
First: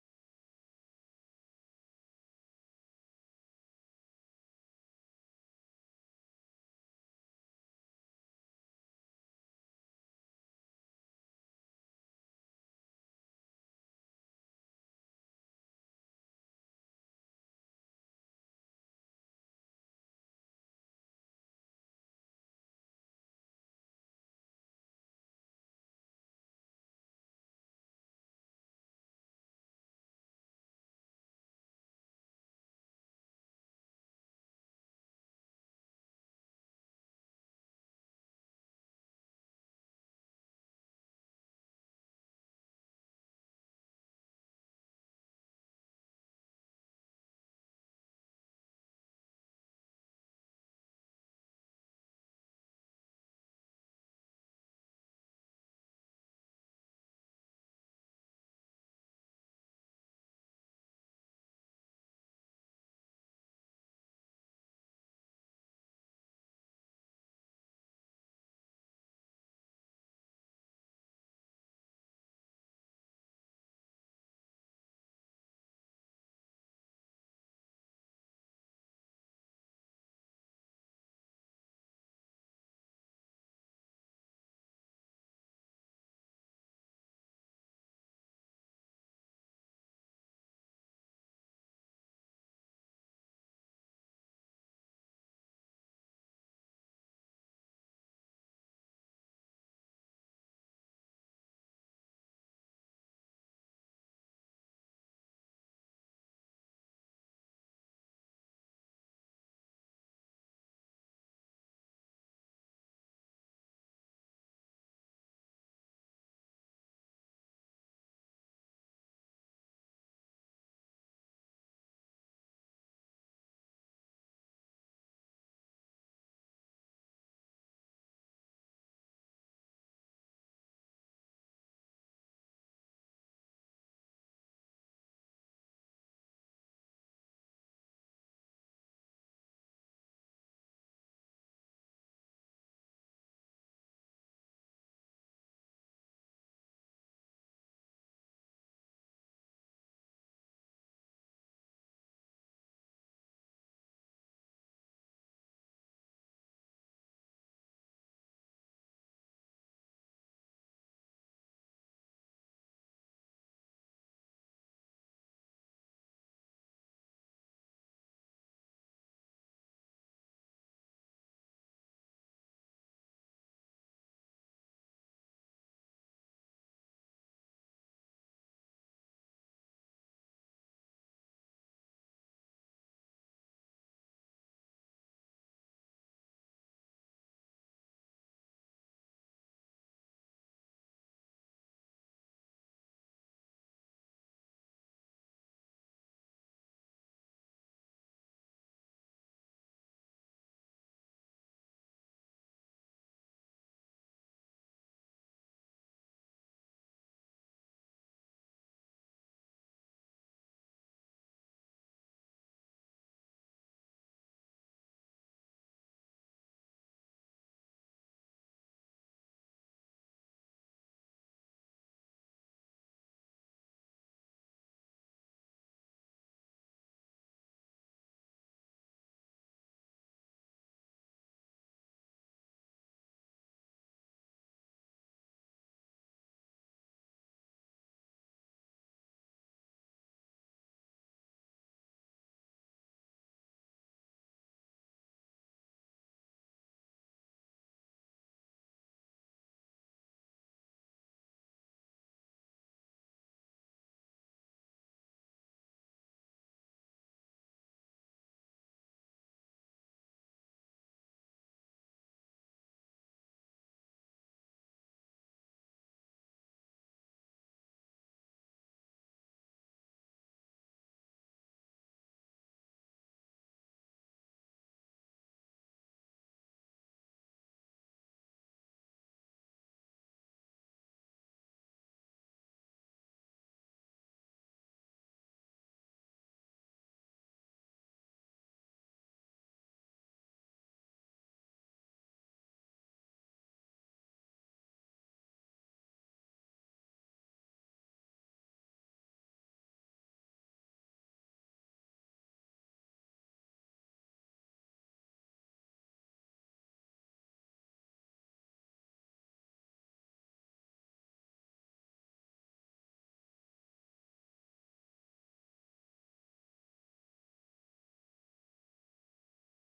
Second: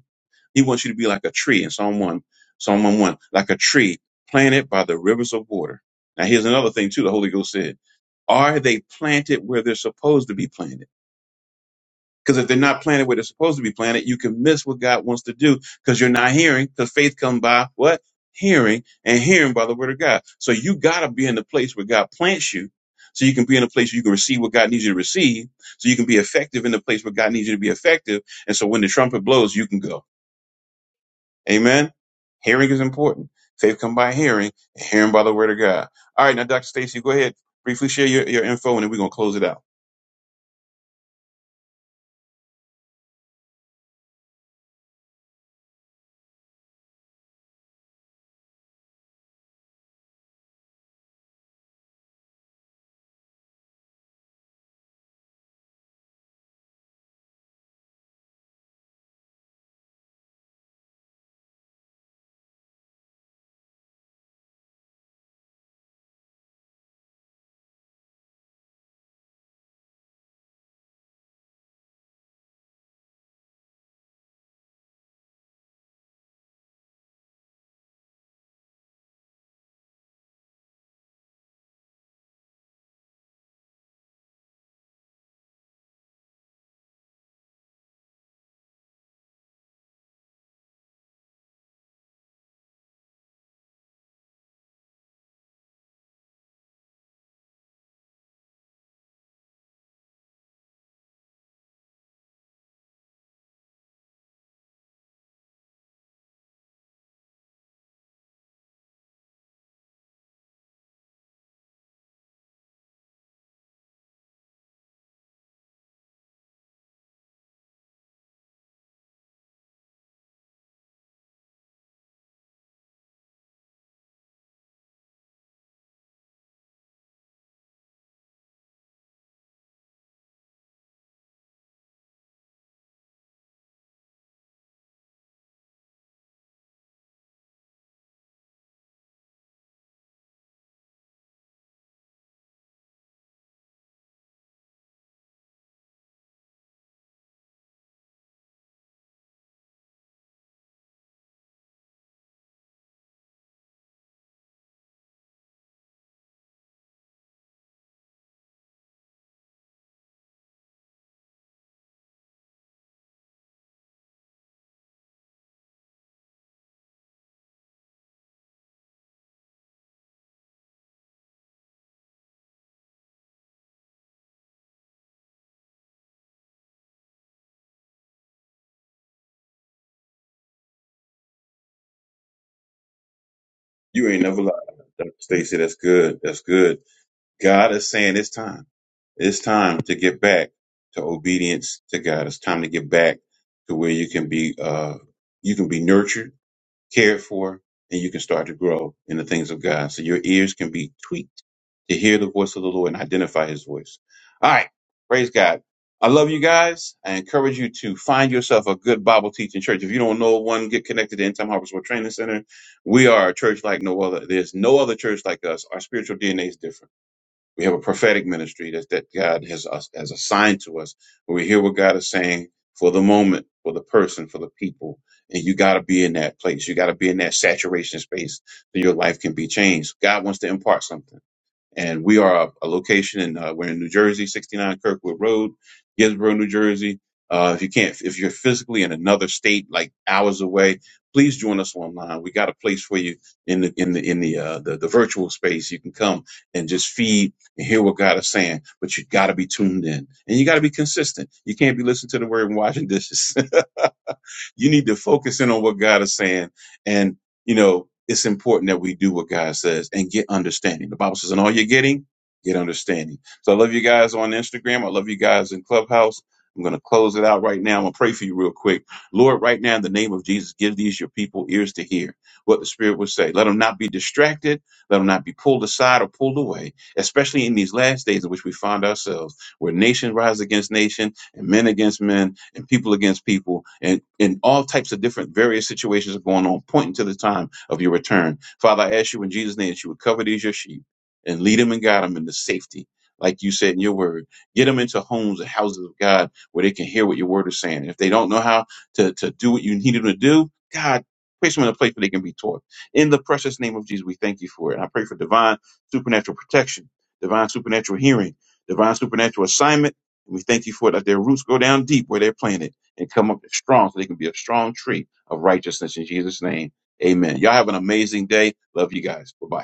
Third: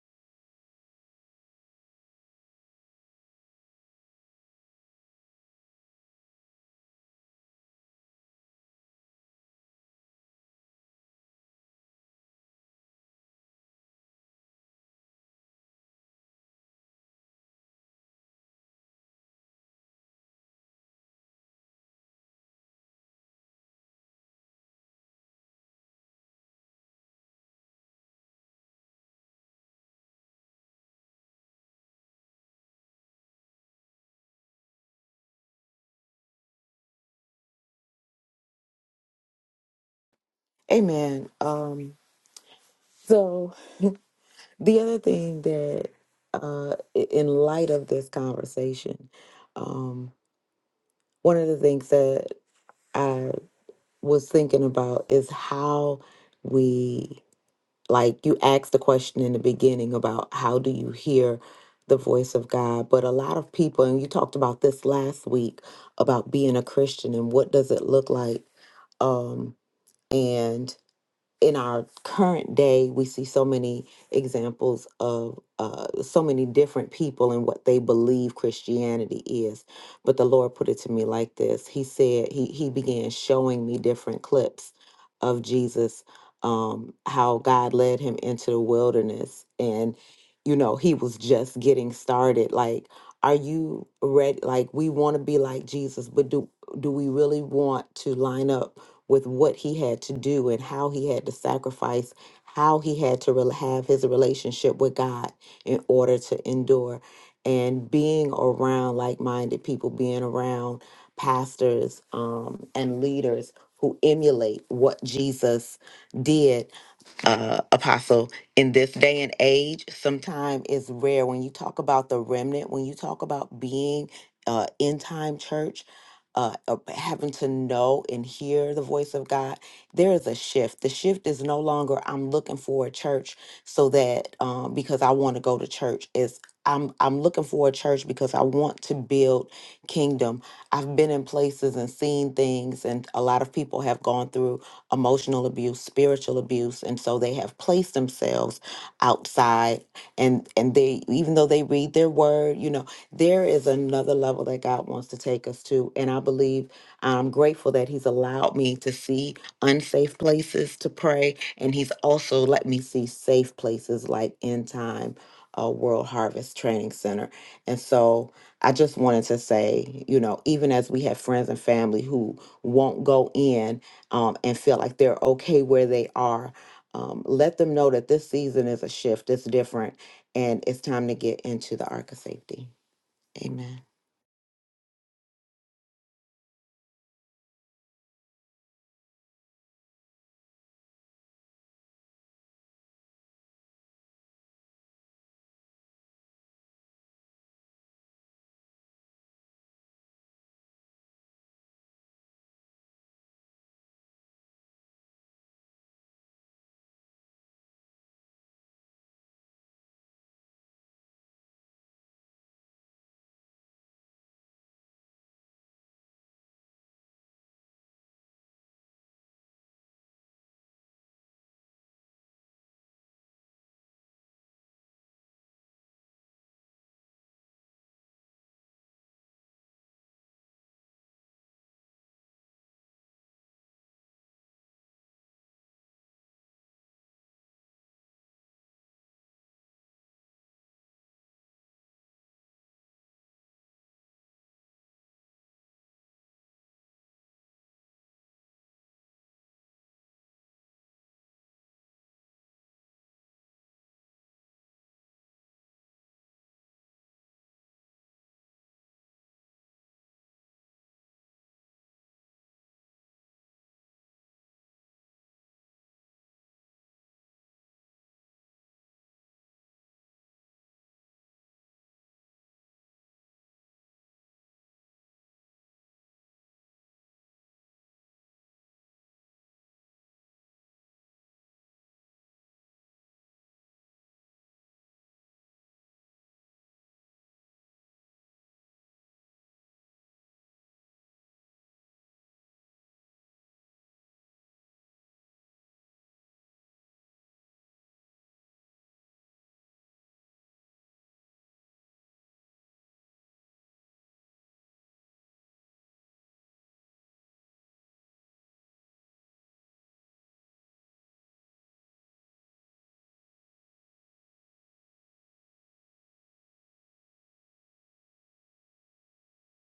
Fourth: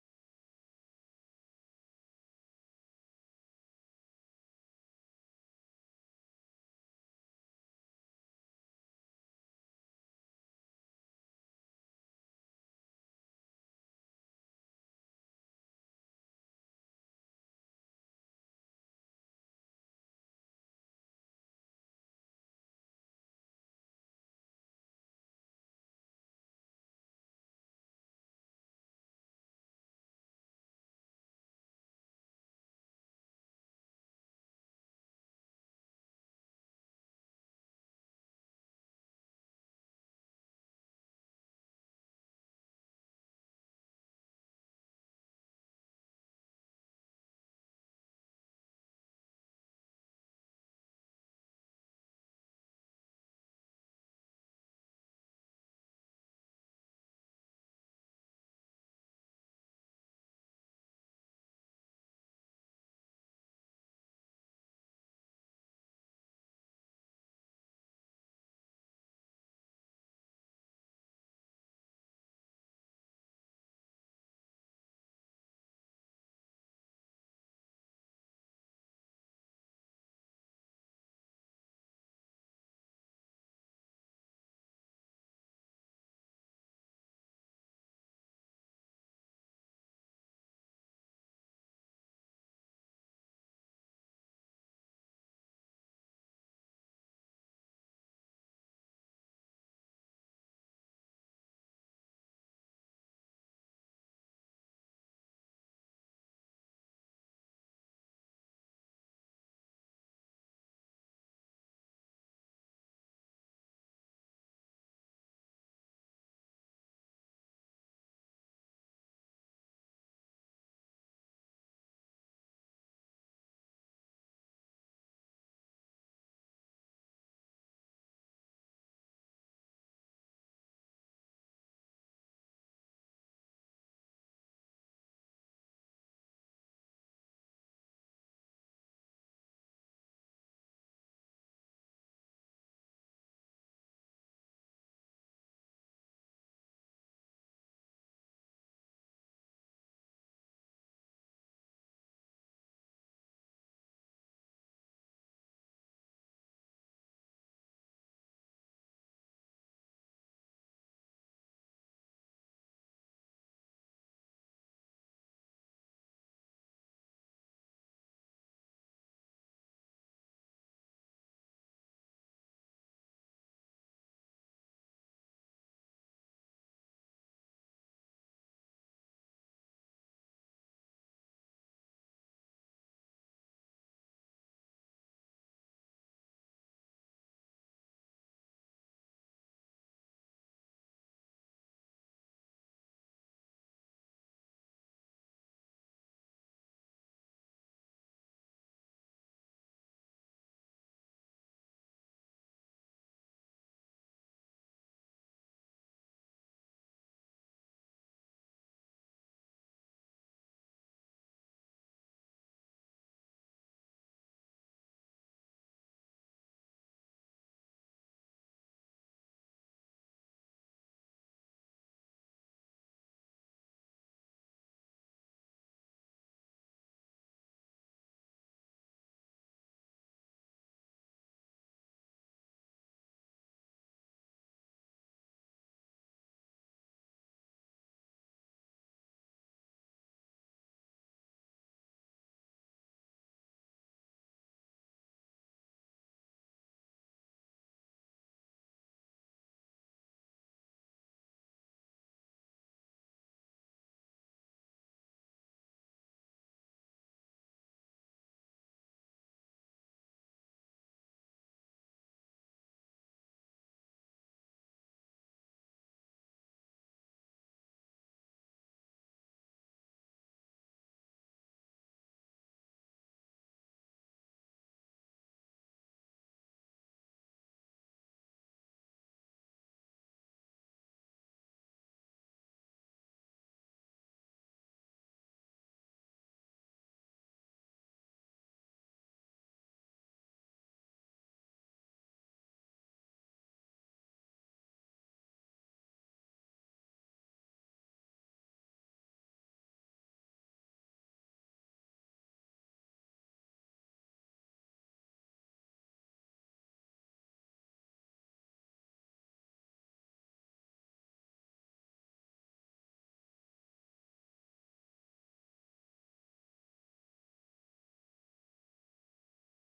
Speaker 1: He wants you to be like a tree in Psalm 1, Psalm 1, 1, like a tree planted by the rivers of water. Now here's another thing too, the Holy Ghost said, are they planted where they're supposed to be planted? Because if they're not planted where they're supposed to be planted, you can miss what God wants to do because you're not hearing. Because faith come by what? Hearing and hearing by the word of God. So you gotta be in the place where God plants you. So you can be in a place where you can receive what God needs you to receive. So you can be effective in the place where God needs you to be effective. And so when the trumpet blows, you can go. Amen. Hearing is important. Faith come by hearing and hearing by the word of God. All right. Now, Dr. Stacy, go ahead. Briefly share your, your info and then we're going to close it out.
Speaker 2: Amen. Um so the other thing that uh i- in light of this conversation, um one of the things that I was thinking about is how we like you asked the question in the beginning about how do you hear the voice of God, but a lot of people, and you talked about this last week about being a Christian and what does it look like. Um, and in our current day, we see so many examples of uh, so many different people and what they believe Christianity is. But the Lord put it to me like this He said, He, he began showing me different clips of Jesus, um, how God led him into the wilderness. And, you know, he was just getting started. Like, are you ready? Like, we want to be like Jesus, but do, do we really want to line up? with what he had to do and how he had to sacrifice, how he had to rel have his relationship with God in order to endure. And being around like minded people, being around pastors um, and leaders who emulate what Jesus did uh, apostle in this day and age sometimes it's rare when you talk about the remnant when you talk about being uh, in time church uh, uh, having to know and hear the voice of god there is a shift the shift is no longer i'm looking for a church so that um, because i want to go to church it's I'm, I'm looking for a church because I want to build kingdom. I've been in places and seen things, and a lot of people have gone through emotional abuse, spiritual abuse, and so they have placed themselves outside and and they even though they read their word, you know, there is another level that God wants to take us to, and I believe I'm grateful that he's allowed me to see unsafe places to pray and he's also let me see safe places like End Time uh, World Harvest Training Center. And so I just wanted to say, you know, even as we have friends and family who won't go in um, and feel like they're okay where they are. Um, let them know that this season is a shift, it's different, and it's time to get into the arc of safety. Amen.
Speaker 1: You ain't never lied. Dr. Stacy, that's good. That's good. God is saying it's time. It's time to get back to obedience to God. It's time to get back to where you can be uh you can be nurtured, cared for, and you can start to grow in the things of God. So your ears can be tweaked to hear the voice of the Lord and identify his voice. All right. Praise God. I love you guys. I encourage you to find yourself a good Bible teaching church. If you don't know one, get connected to End Time Harvest World Training Center. We are a church like no other. There's no other church like us. Our spiritual DNA is different. We have a prophetic ministry that, that God has us has assigned to us. we hear what God is saying for the moment, for the person, for the people. And you gotta be in that place. You gotta be in that saturation space that your life can be changed. God wants to impart something. And we are a, a location in uh, we're in New Jersey, 69 Kirkwood Road, Ginsborough, New Jersey. Uh, if you can't, if you're physically in another state, like hours away, please join us online. We got a place for you in the in the in the uh, the, the virtual space. You can come and just feed and hear what God is saying, but you got to be tuned in and you got to be consistent. You can't be listening to the word and washing dishes. You need to focus in on what God is saying. And, you know, it's important that we do what God says and get understanding. The Bible says, and all you're getting, get understanding. So I love you guys on Instagram. I love you guys in Clubhouse. I'm going to close it out right now. I'm going to pray for you real quick. Lord, right now, in the name of Jesus, give these your people ears to hear what the Spirit would say. Let them not be distracted. Let them not be pulled aside or pulled away, especially in these last days in which we find ourselves, where nation rise against nation and men against men and people against people and, and all types of different various situations are going on, pointing to the time of your return. Father, I ask you in Jesus' name that you would cover these your sheep and lead them and guide them into safety. Like you said in your word, get them into homes and houses of God where they can hear what your word is saying. And if they don't know how to, to do what you need them to do, God, place them in a place where they can be taught. In the precious name of Jesus, we thank you for it. And I pray for divine supernatural protection, divine supernatural hearing, divine supernatural assignment we thank you for it, that their roots go down deep where they're planted and come up strong so they can be a strong tree of righteousness in Jesus' name. Amen. Y'all have an amazing day. Love you guys. Bye bye.